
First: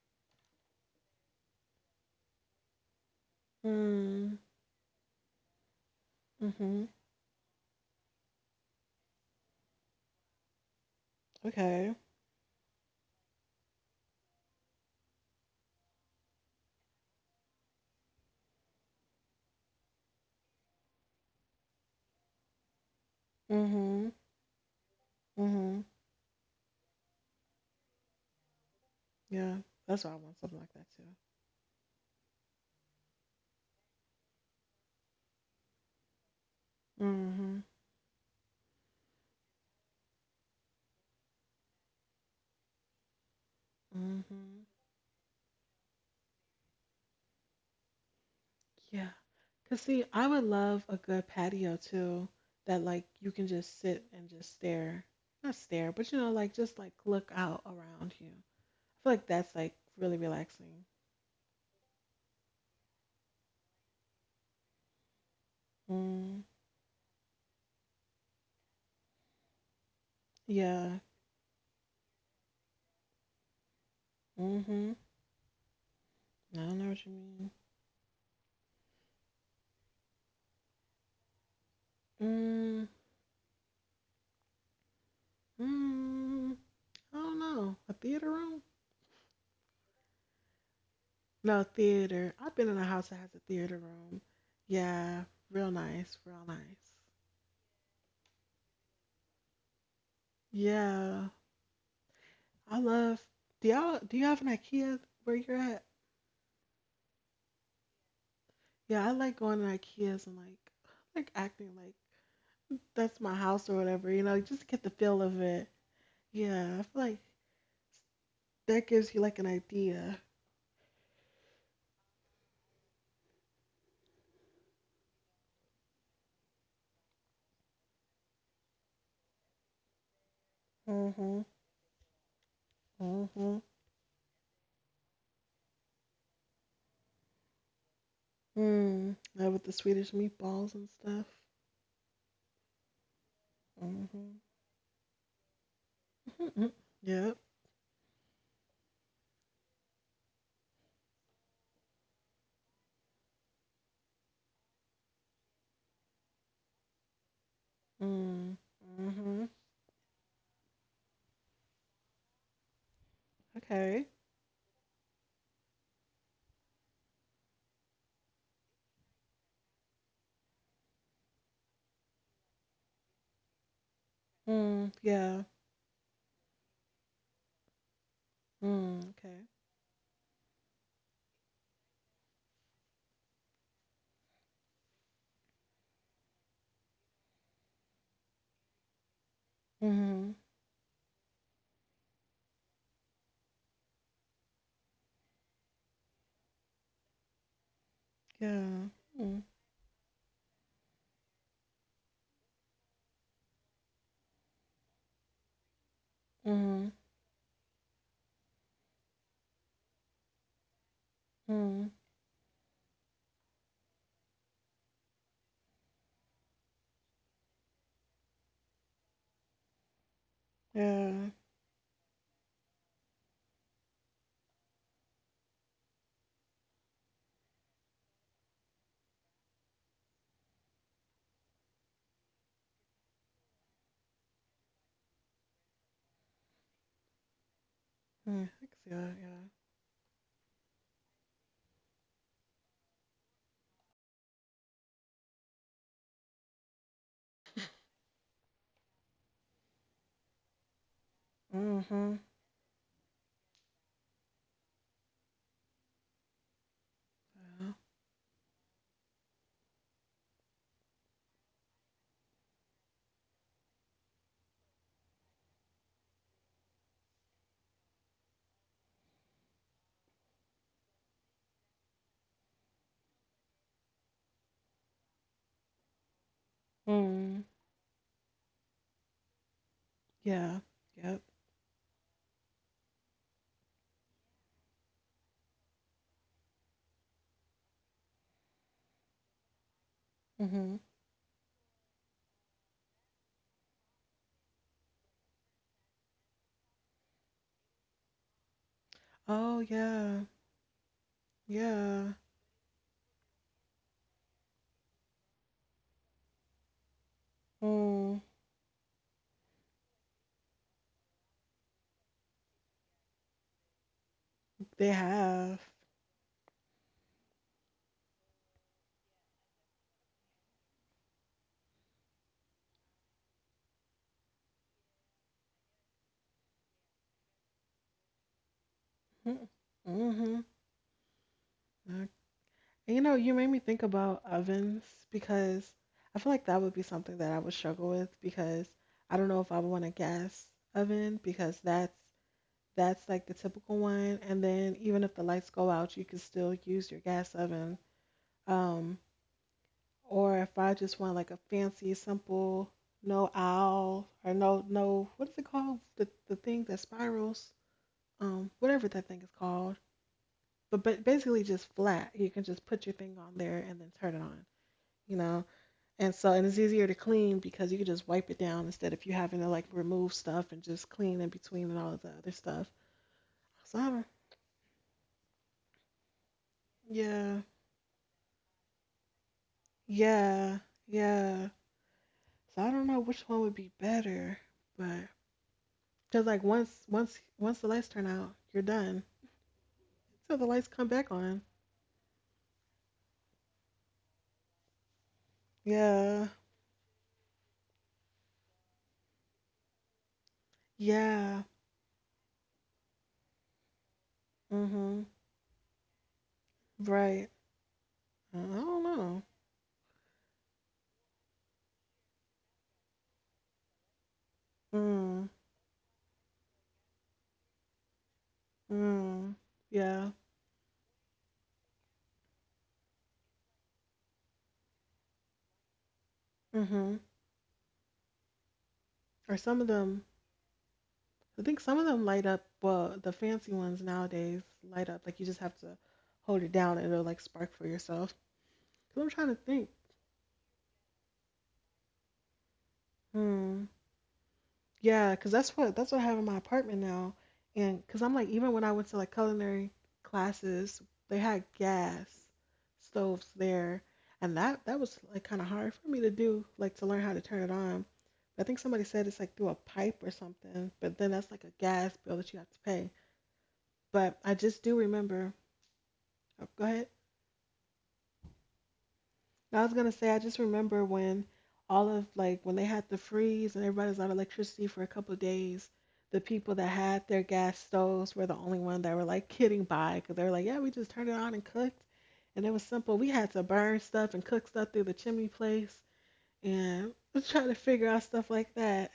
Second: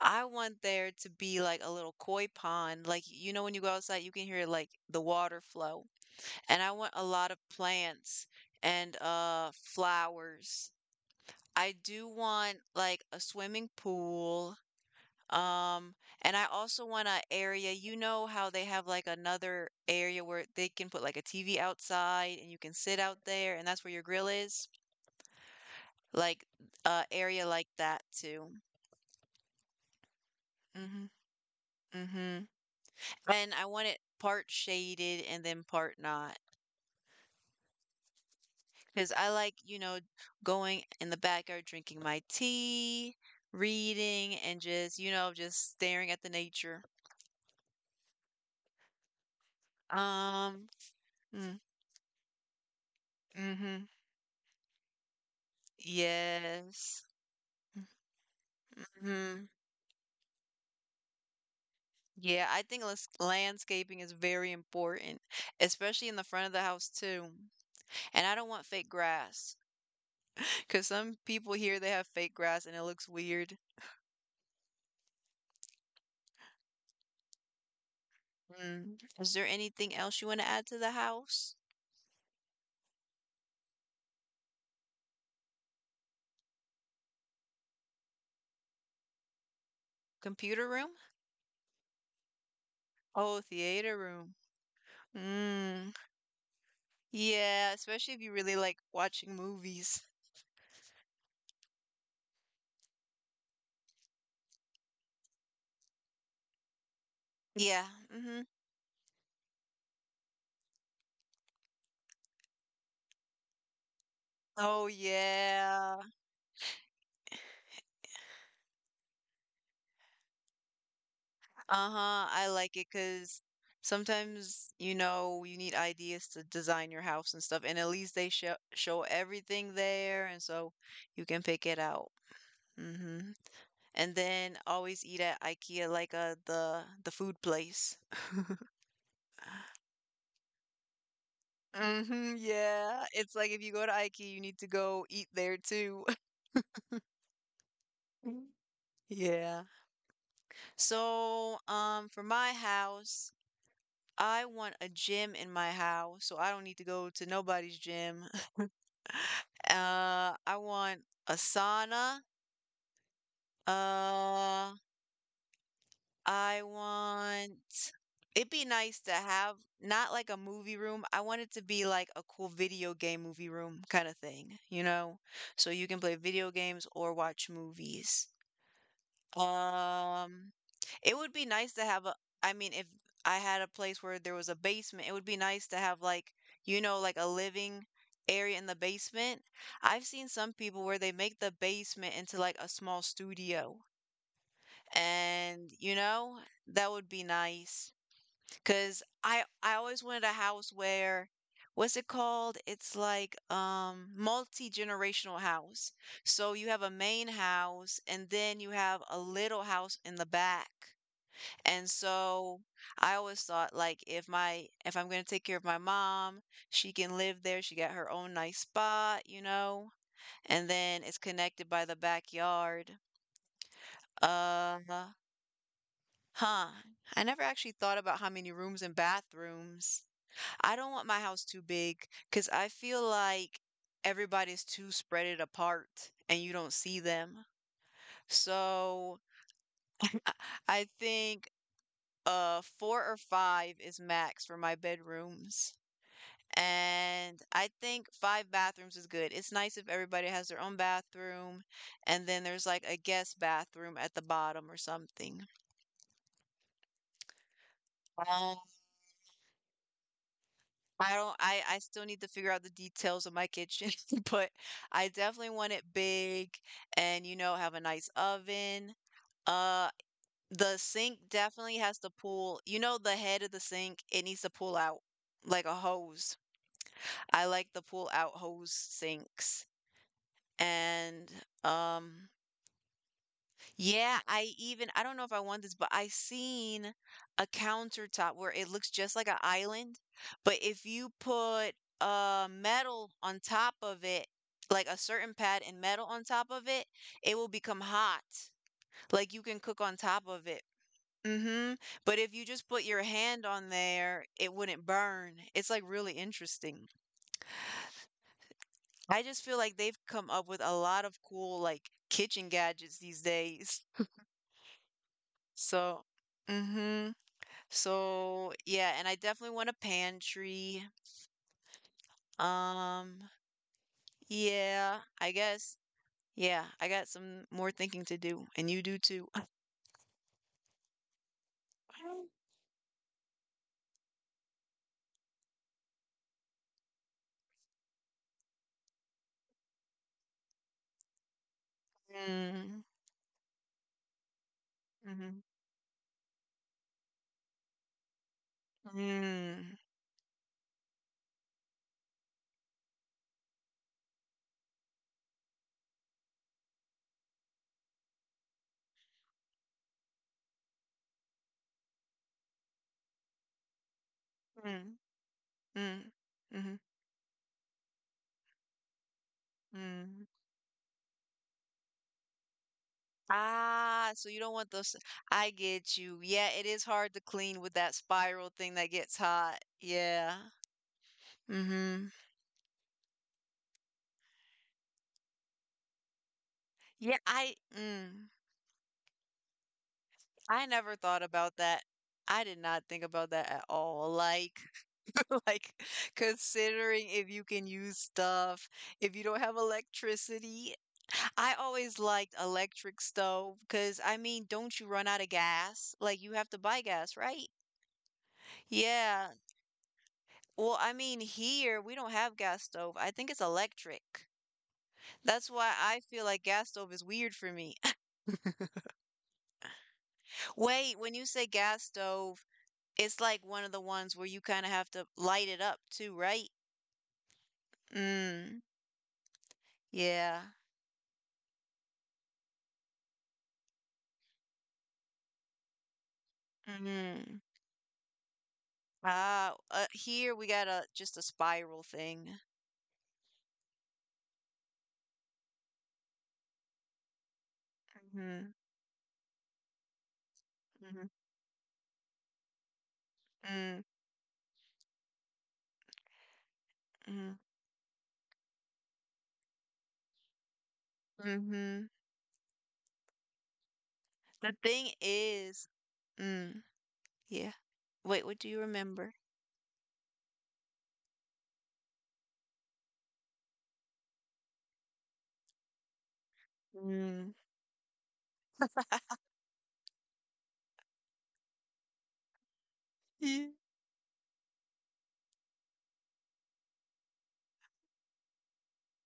S2: I want there to be like a little koi pond. Like, you know, when you go outside, you can
S1: Mm.
S2: hear like the water flow. And I
S1: Mhm.
S2: want a lot of plants and uh, flowers. I
S1: Okay.
S2: do want like a swimming pool. Um, and I also want an area, you know how they have like another area where they can put like a TV outside and you can sit out there and that's where
S1: Mhm.
S2: your grill is?
S1: Mhm.
S2: Like uh, area like that too.
S1: Yeah. That's why I want something like that too.
S2: Hmm, hmm. And I want it part shaded and then part not.
S1: Mhm.
S2: Because I like, you know, going in the backyard drinking my tea, reading,
S1: Mhm.
S2: and just, you know, just staring at the nature.
S1: Yeah. Cause see, I would
S2: Um,
S1: love a good
S2: mm,
S1: patio too. That like you can just
S2: hmm.
S1: sit and just stare. Not stare, but you know, like just like
S2: Yes.
S1: look out around you. I feel like
S2: Hmm.
S1: that's like really relaxing.
S2: Yeah, I think landscaping is very important, especially in the
S1: Mm,
S2: front of the house too. And I don't want fake grass because
S1: yeah.
S2: some people here they have fake grass and it looks weird.
S1: Mm-hmm. I don't know what you mean.
S2: Mm. Is there anything else you want to add to the house?
S1: Mm, mm, I don't know. A theater room?
S2: Computer room?
S1: No, theater. I've been in a house that has
S2: Oh,
S1: a theater
S2: theater
S1: room.
S2: room.
S1: Yeah, real
S2: Mm.
S1: nice, real nice.
S2: Yeah, especially if you really like watching movies.
S1: Yeah, I love. Do you have an IKEA where you're at?
S2: Yeah. Hmm.
S1: Yeah, I like going to IKEAs and like acting like that's my house or whatever, you know, just to
S2: Oh,
S1: get the feel of it.
S2: yeah.
S1: Yeah, I feel like that gives you like an idea.
S2: Uh-huh. I like it 'cause sometimes, you know, you need ideas to design your house and stuff, and at least they show everything there, and so you
S1: Mm-hmm.
S2: can pick it out. Hmm.
S1: Mm-hmm.
S2: And then always eat at IKEA, like uh, the food place.
S1: Mm. Yeah, with the Swedish meatballs and stuff.
S2: Hmm. Yeah. It's like if you go to IKEA,
S1: Mm-hmm.
S2: you need to go eat there too.
S1: Yep.
S2: Yeah. So, for my house, I want a gym in my house, so I don't need to go to nobody's gym.
S1: Mm. Mm-hmm.
S2: I want a sauna.
S1: Okay.
S2: Uh, I want, it'd be nice to have not like a movie room. I want it to be like a cool video game movie room kind of thing, you
S1: Mm.
S2: know?
S1: Yeah.
S2: So you can play video games or watch movies.
S1: Mm. Okay.
S2: Um, it would be nice to have a, I mean, if I had a place where there was a basement, it would be nice to have like, you know, like a living area in the basement. I've seen
S1: Mm-hmm.
S2: some people where they make the basement into like a small studio. And, you know, that would be nice.
S1: Yeah.
S2: 'Cause I
S1: Mm.
S2: I always wanted a house where, what's it called? It's like, multi-generational house. So you have a
S1: Mm.
S2: main house, and then you have a little house in the back. And
S1: Mm.
S2: so I always thought, like, if I'm gonna take care of my mom, she can live there, she got her own nice spot, you know, and then it's
S1: Yeah.
S2: connected by the backyard. Uh, huh. I never actually thought about how many rooms and bathrooms. I don't want my house too big because I feel like everybody's too spread it apart and you don't see them.
S1: Mm. I can see that.
S2: So
S1: Yeah.
S2: I I think uh, four or five is max for my bedrooms. And I think five bathrooms is good. It's nice if everybody has their own bathroom
S1: Mm-hmm.
S2: and then there's like a guest bathroom at the bottom or something.
S1: Yeah.
S2: Um, I don't I still need to figure out the details of my kitchen, but I definitely want it big and you know have a nice oven. Uh, the sink definitely has to pull. You know the head of the sink, it needs to pull out like a hose. I
S1: Mm.
S2: like the pull out hose sinks.
S1: Yeah.
S2: And
S1: Yep.
S2: um, yeah, I even, I don't know if I want this, but I seen a countertop where it looks just like an island, but if
S1: Mm-hmm.
S2: you put uh, metal on top of it, like a certain pad and metal on top of it, it will become hot. Like you can
S1: Oh
S2: cook on top
S1: yeah.
S2: of it. Mm-hmm.
S1: Yeah.
S2: But if you just put your hand on there, it wouldn't burn. It's like really interesting.
S1: Mm.
S2: I just feel like they've come up with a lot of cool like kitchen gadgets these days.
S1: They have.
S2: So, mm-hmm. So, yeah, and I definitely want a pantry. Um, yeah, I guess. Yeah, I got some more thinking to do, and you do too.
S1: Mm-hmm. And you know, you made me think about ovens because I feel like that would be something that I would struggle with because I don't know if I would want a gas oven, because that's
S2: Mm,
S1: like the typical one. And then even if the
S2: mhm,
S1: lights go out, you can still use your gas oven. Um,
S2: mm,
S1: or if I just want like a fancy, simple, no owl or no, what is it called? The thing that spirals, whatever that thing is called. But basically just flat. You can just put your thing on there and then turn it on,
S2: mm,
S1: you know.
S2: mm,
S1: And so, and it's
S2: mhm,
S1: easier to clean because you can just wipe it down instead of you having to like remove
S2: mm.
S1: stuff and just clean in between and all of the other stuff. So I don't,
S2: Ah, so you don't want those. I get you. Yeah, it is hard to
S1: yeah,
S2: clean with that spiral thing that gets hot. Yeah.
S1: yeah, yeah.
S2: Mm-hmm.
S1: So I don't know which one would be better, but because like once,
S2: Yeah,
S1: once,
S2: I,
S1: once the lights turn
S2: mm,
S1: out, you're done until the
S2: I
S1: lights come
S2: never
S1: back
S2: thought
S1: on.
S2: about that. I did not think about that at all. Like, like
S1: Yeah,
S2: considering if you can use stuff, if you don't have electricity.
S1: yeah,
S2: I always liked electric stove because I mean, don't you
S1: mm-hmm,
S2: run out of gas? Like you have to buy gas,
S1: right.
S2: right?
S1: I don't know.
S2: Yeah. Well, I mean, here we don't have gas stove. I think it's electric.
S1: Mm,
S2: That's why I feel like gas stove is weird for me.
S1: mm, yeah,
S2: Wait, when you say gas stove, it's like one of the ones where you kind of have to light it up too, right?
S1: mm-hmm.
S2: Mm,
S1: Or some of them,
S2: yeah.
S1: I think some of them light up. Well, the fancy ones nowadays light up. Like you just have to hold it down and it'll like
S2: Mm.
S1: spark for yourself. I'm trying to
S2: Ah,
S1: think.
S2: here we got a just a spiral thing.
S1: Hmm. Yeah, because that's what I have in my apartment now. And because I'm like,
S2: Mm-hmm.
S1: even when I went to like culinary classes,
S2: Mm-hmm.
S1: they had gas stoves
S2: Mm,
S1: there, and that was like kind of hard for me to do, like to learn how to
S2: mhm,
S1: turn it on. I think somebody said it's like through a pipe or something, but then that's like a
S2: mhm.
S1: gas bill that you have to pay. But I
S2: The
S1: just do
S2: thing
S1: remember.
S2: is,
S1: Oh,
S2: mm,
S1: go ahead.
S2: yeah, wait, what do you remember?
S1: I was gonna say, I just remember when all of like when they had the freeze and everybody was out of electricity for a couple of days, the people that had
S2: Mm.
S1: their gas stoves were the only one that were like getting by, because they were like, yeah, we just turned it on and cooked, and it was simple. We had
S2: Yeah.
S1: to burn stuff and cook stuff through the chimney place and try to figure out stuff like that.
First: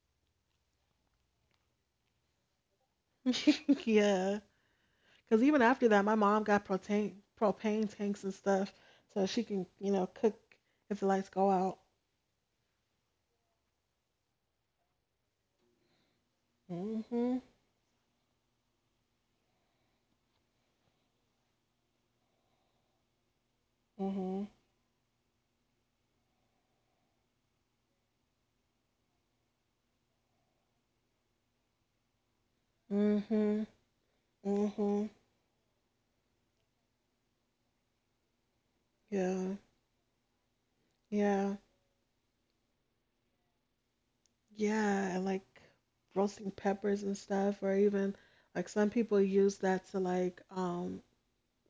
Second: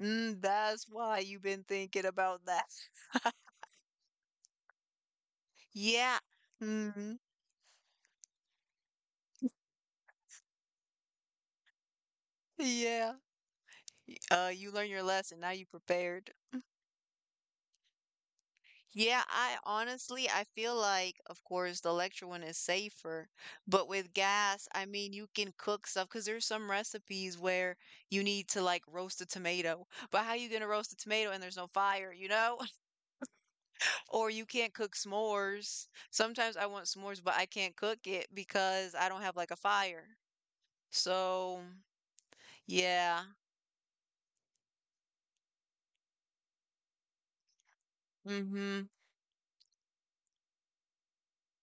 S2: Mm, that's why you've been thinking about that.
S1: Yeah, because even after that, my
S2: Yeah.
S1: mom got
S2: Hmm.
S1: propane tanks and stuff so she can, you know, cook if the lights go out.
S2: Yeah. You learned your lesson. Now you prepared.
S1: Mhm.
S2: Yeah, I honestly, I feel like, of course, the electric one is safer, but with
S1: Mhm.
S2: gas, I mean, you can cook stuff because there's some recipes where you need to like roast a tomato. But how you gonna roast a tomato and there's no fire, you know?
S1: Mm-hmm.
S2: Or you can't cook
S1: Mm-hmm.
S2: s'mores. Sometimes I want s'mores, but I can't cook it because I don't have
S1: Yeah.
S2: like a fire.
S1: Yeah.
S2: So, yeah.
S1: Yeah. And like roasting peppers and stuff, or even like
S2: Mm-hmm.
S1: some people use that to like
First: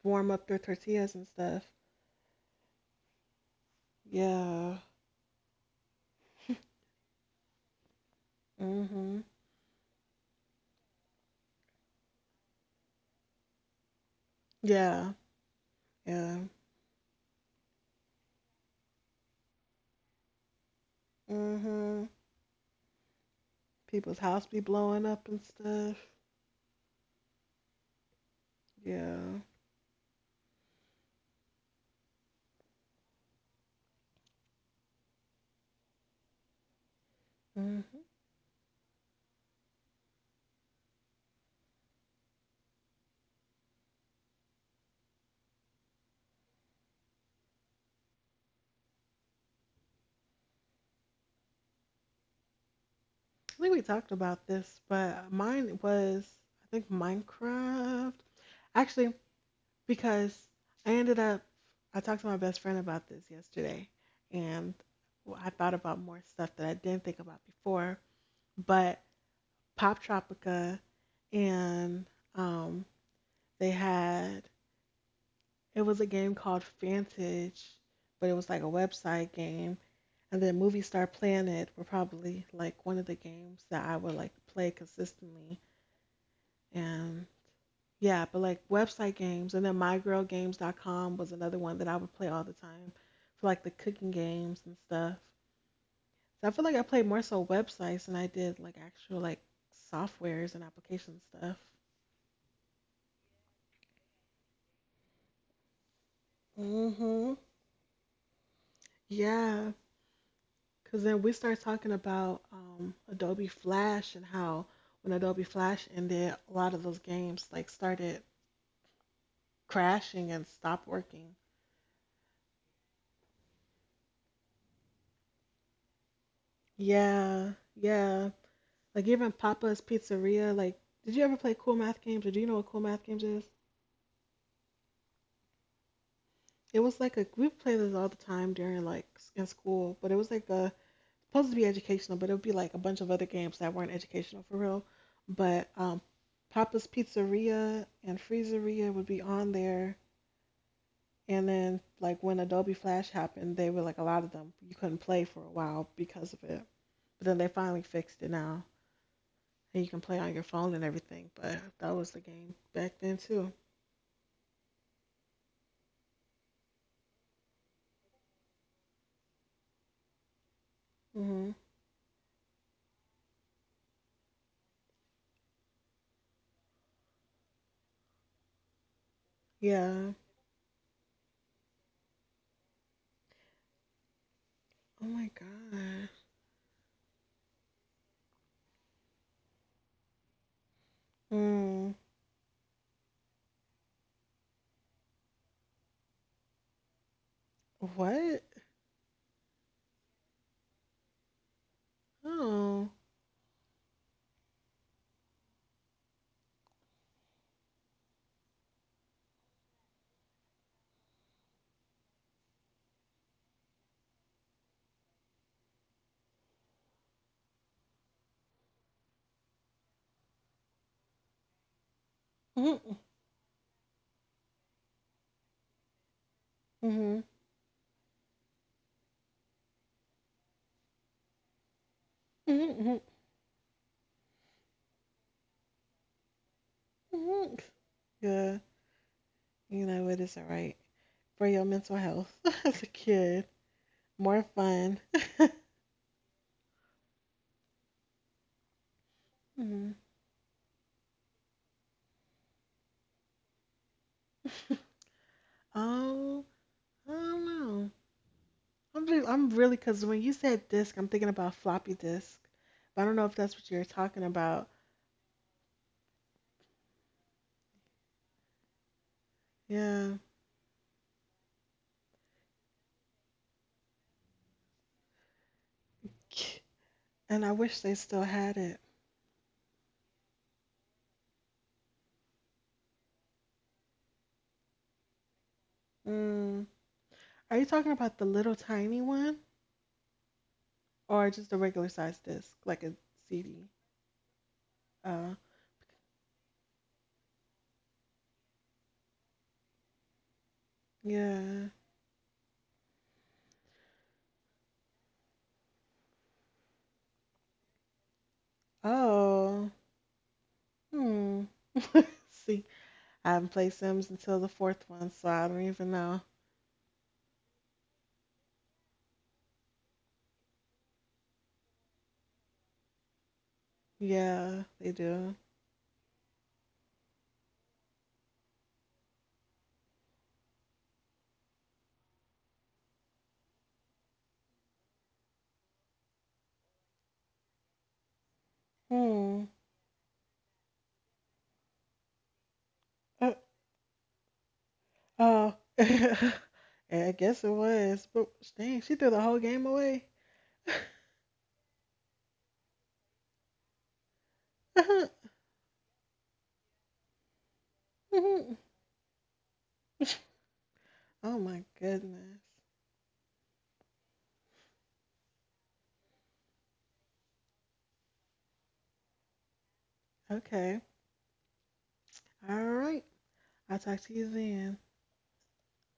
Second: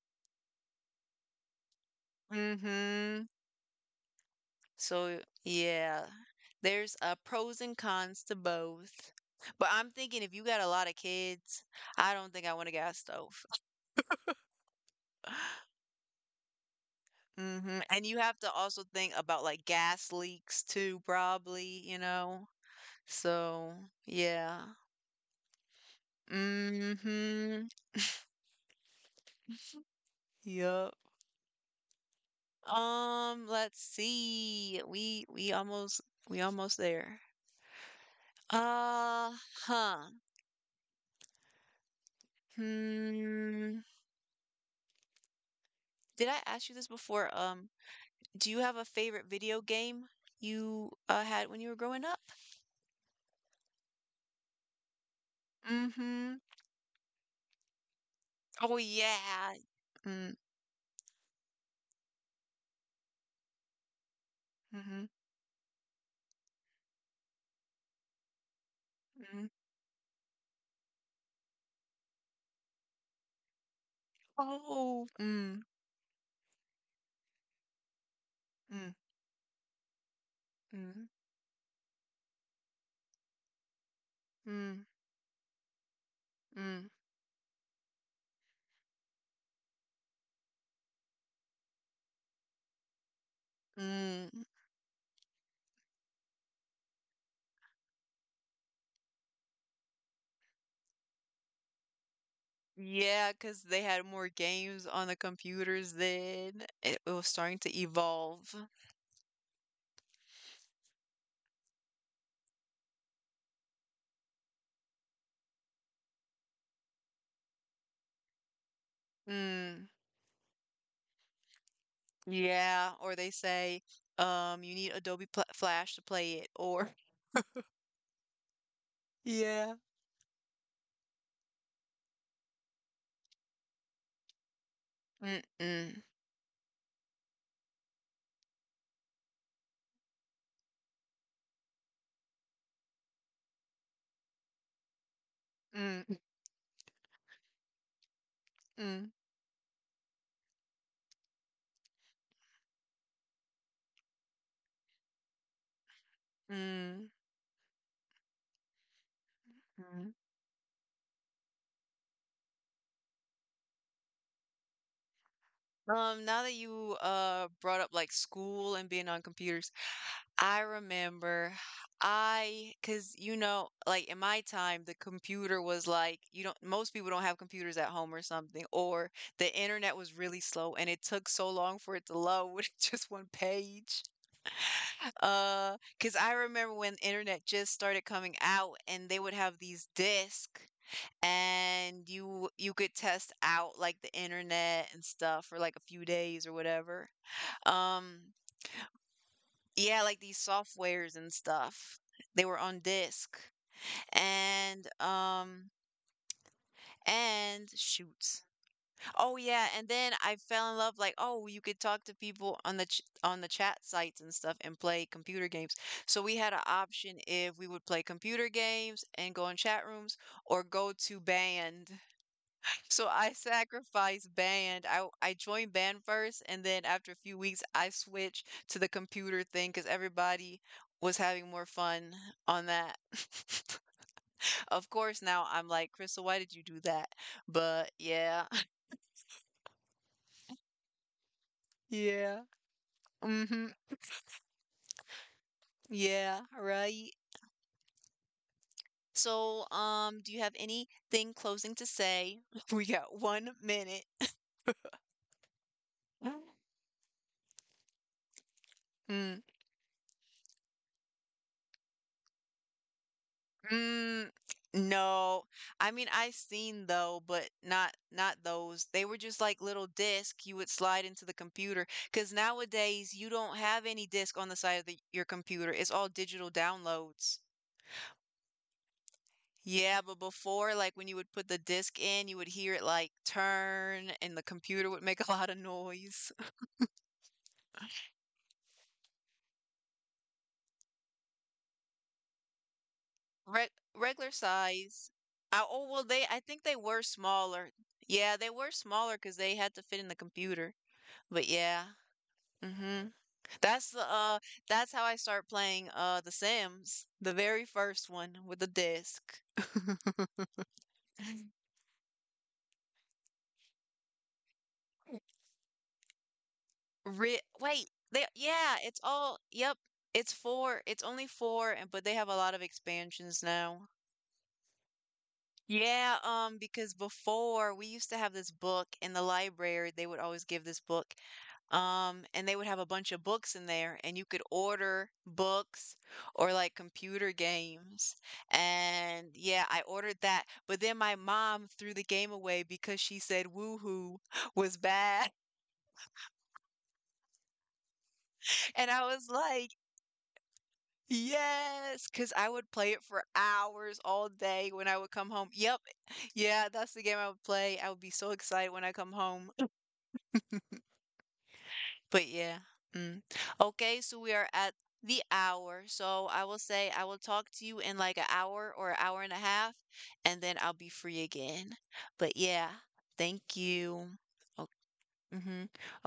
S1: warm up their tortillas and stuff.
S2: Mm-hmm.
S1: Yeah.
S2: So, yeah, there's pros and cons to both.
S1: Mm-hmm.
S2: But I'm thinking if you got a lot of kids, I don't think I want a gas stove.
S1: Yeah. Yeah.
S2: Hmm. And you have to also think about like gas leaks too, probably, you
S1: Mm-hmm.
S2: know? So,
S1: People's house
S2: yeah.
S1: be blowing up and stuff.
S2: Mm-hmm.
S1: Yeah.
S2: Yup. Let's see. We almost, we almost there.
S1: Mm-hmm. I
S2: Uh, huh. Hmm. Did I ask you this before? Do you have a favorite video game you had when you were growing up?
S1: think we talked about this, but mine was,
S2: Mm-hmm.
S1: I think, Minecraft.
S2: Oh
S1: Actually,
S2: yeah. Mm,
S1: because I ended up, I talked to my best friend about this yesterday, and
S2: mm-hmm.
S1: I thought about more stuff that I didn't think about before. But
S2: Mm.
S1: Pop Tropica, and um, they had,
S2: Oh. Mm,
S1: it was a game called Fantage, but it was like a
S2: mm,
S1: website game, and then Movie
S2: mm,
S1: Star Planet were probably like one of the games that I would like play
S2: mm,
S1: consistently, and yeah, but like website games, and then mygirlgames.com was another one that I would play all the time for like the cooking
S2: mm, mm.
S1: games and stuff. So I feel like I played more so websites than I did like actual like softwares and application stuff.
S2: Cause they had more games on the computers then. It was
S1: Mm-hmm.
S2: starting to evolve.
S1: Yeah, because then we start talking about Adobe Flash, and how when Adobe Flash ended, a lot of those games like started
S2: Mm.
S1: crashing and stopped working.
S2: Yeah, or they say, you need Adobe Pla Flash to play it, or
S1: Yeah, yeah. Like even
S2: yeah.
S1: Papa's Pizzeria. Like, did you ever play cool math games, or do you know what cool math games is?
S2: Mm-mm.
S1: It was like a, we played this all the time during like in school, but it was like a supposed to be educational, but it would be like a bunch of other games that weren't educational for real. But
S2: Mm-mm. Mm.
S1: Papa's Pizzeria and Freezeria
S2: Mm.
S1: would be on there. And then, like when Adobe Flash happened, they were like a lot of them you couldn't play for a while because of
S2: Mm, mm,
S1: it.
S2: mm,
S1: But then they finally fixed it now, and you
S2: mm.
S1: can play on your phone and everything. But that was the game back then too.
S2: Now that you uh, brought up like school and being on computers, I remember
S1: Mm-hmm.
S2: I, cause you know, like in my time, the computer was like you don't, most people don't have computers at home or something, or the internet was
S1: Yeah.
S2: really slow and it took so long for it to load just one page.
S1: Oh my
S2: Cause
S1: god.
S2: I remember when internet just started coming out and they would have these discs and
S1: Mm.
S2: you could test out like the internet and stuff for like a few days or whatever. Um,
S1: What?
S2: yeah, like these softwares and stuff. They were on
S1: Oh.
S2: disk. And um, and shoots. Oh yeah, and then I fell in love like oh, you could talk to people on the on the chat sites and stuff and play computer games. So we had an option if we would play computer games and go in chat rooms or go to band. So
S1: Mm-hmm.
S2: I sacrificed band. I joined band first, and then after a few
S1: Mm-hmm.
S2: weeks, I switched to the computer thing because everybody was having more fun on that.
S1: Mm-hmm.
S2: Of course, now I'm like, Crystal, why did you do that?
S1: Mm-hmm.
S2: But yeah,
S1: Yeah. You know it isn't right for your mental
S2: yeah,
S1: health as a kid.
S2: mm-hmm,
S1: More fun.
S2: yeah, right. So,
S1: Hmm.
S2: do you have anything closing to say? We got 1 minute.
S1: Oh, I don't know. I'm
S2: Mm.
S1: just, I'm really, because when you said disc, I'm thinking about floppy disk. But I don't know if that's what you're talking
S2: Mm,
S1: about.
S2: no. I mean, I seen though, but not not those. They were just like little
S1: Yeah.
S2: disc you would slide into the computer. 'Cause nowadays you don't have any disc on the side of the, your computer. It's all digital downloads.
S1: And I wish they still had it.
S2: Yeah, but before, like when you would put the disc in, you would hear it like turn and the computer would make a lot of noise.
S1: Mm. Are you talking about the little tiny one, or just a regular size disc, like a
S2: Re
S1: CD.
S2: regular size.
S1: Uh,
S2: I, oh, well, they, I think they were smaller. Yeah, they were smaller because they had to fit in the computer. But
S1: yeah.
S2: yeah. Hmm. That's the uh, that's how I start playing uh, The Sims, the very first one with the disc.
S1: Oh, hmm. See, I haven't played Sims until the fourth one, so I don't even know.
S2: Re- wait, they yeah, it's all yep, it's four. It's only four and but they have a lot of expansions now.
S1: Yeah, they do.
S2: Yeah, um, because before we used to have this book in the library, they would always give this book. And they would have a bunch of books in there, and you could order books or like computer games. And
S1: Hmm.
S2: yeah, I ordered that. But then my mom threw the game away because she
S1: Uh,
S2: said woohoo was bad.
S1: oh, yeah, I guess it was. But
S2: And
S1: dang, she
S2: I
S1: threw
S2: was
S1: the whole
S2: like,
S1: game away.
S2: yes, because I would play it for hours all day when I would come home. Yep. Yeah, that's the game I would play. I would be so
S1: Oh
S2: excited when I come home.
S1: my
S2: But
S1: goodness.
S2: yeah. Mm. Okay, so we are at the hour. So I will say I will talk to you in like an hour or an hour and a half, and then I'll be
S1: Okay.
S2: free again. But yeah,
S1: All right.
S2: thank
S1: I'll
S2: you.
S1: talk to you
S2: Okay.
S1: then.
S2: Hmm.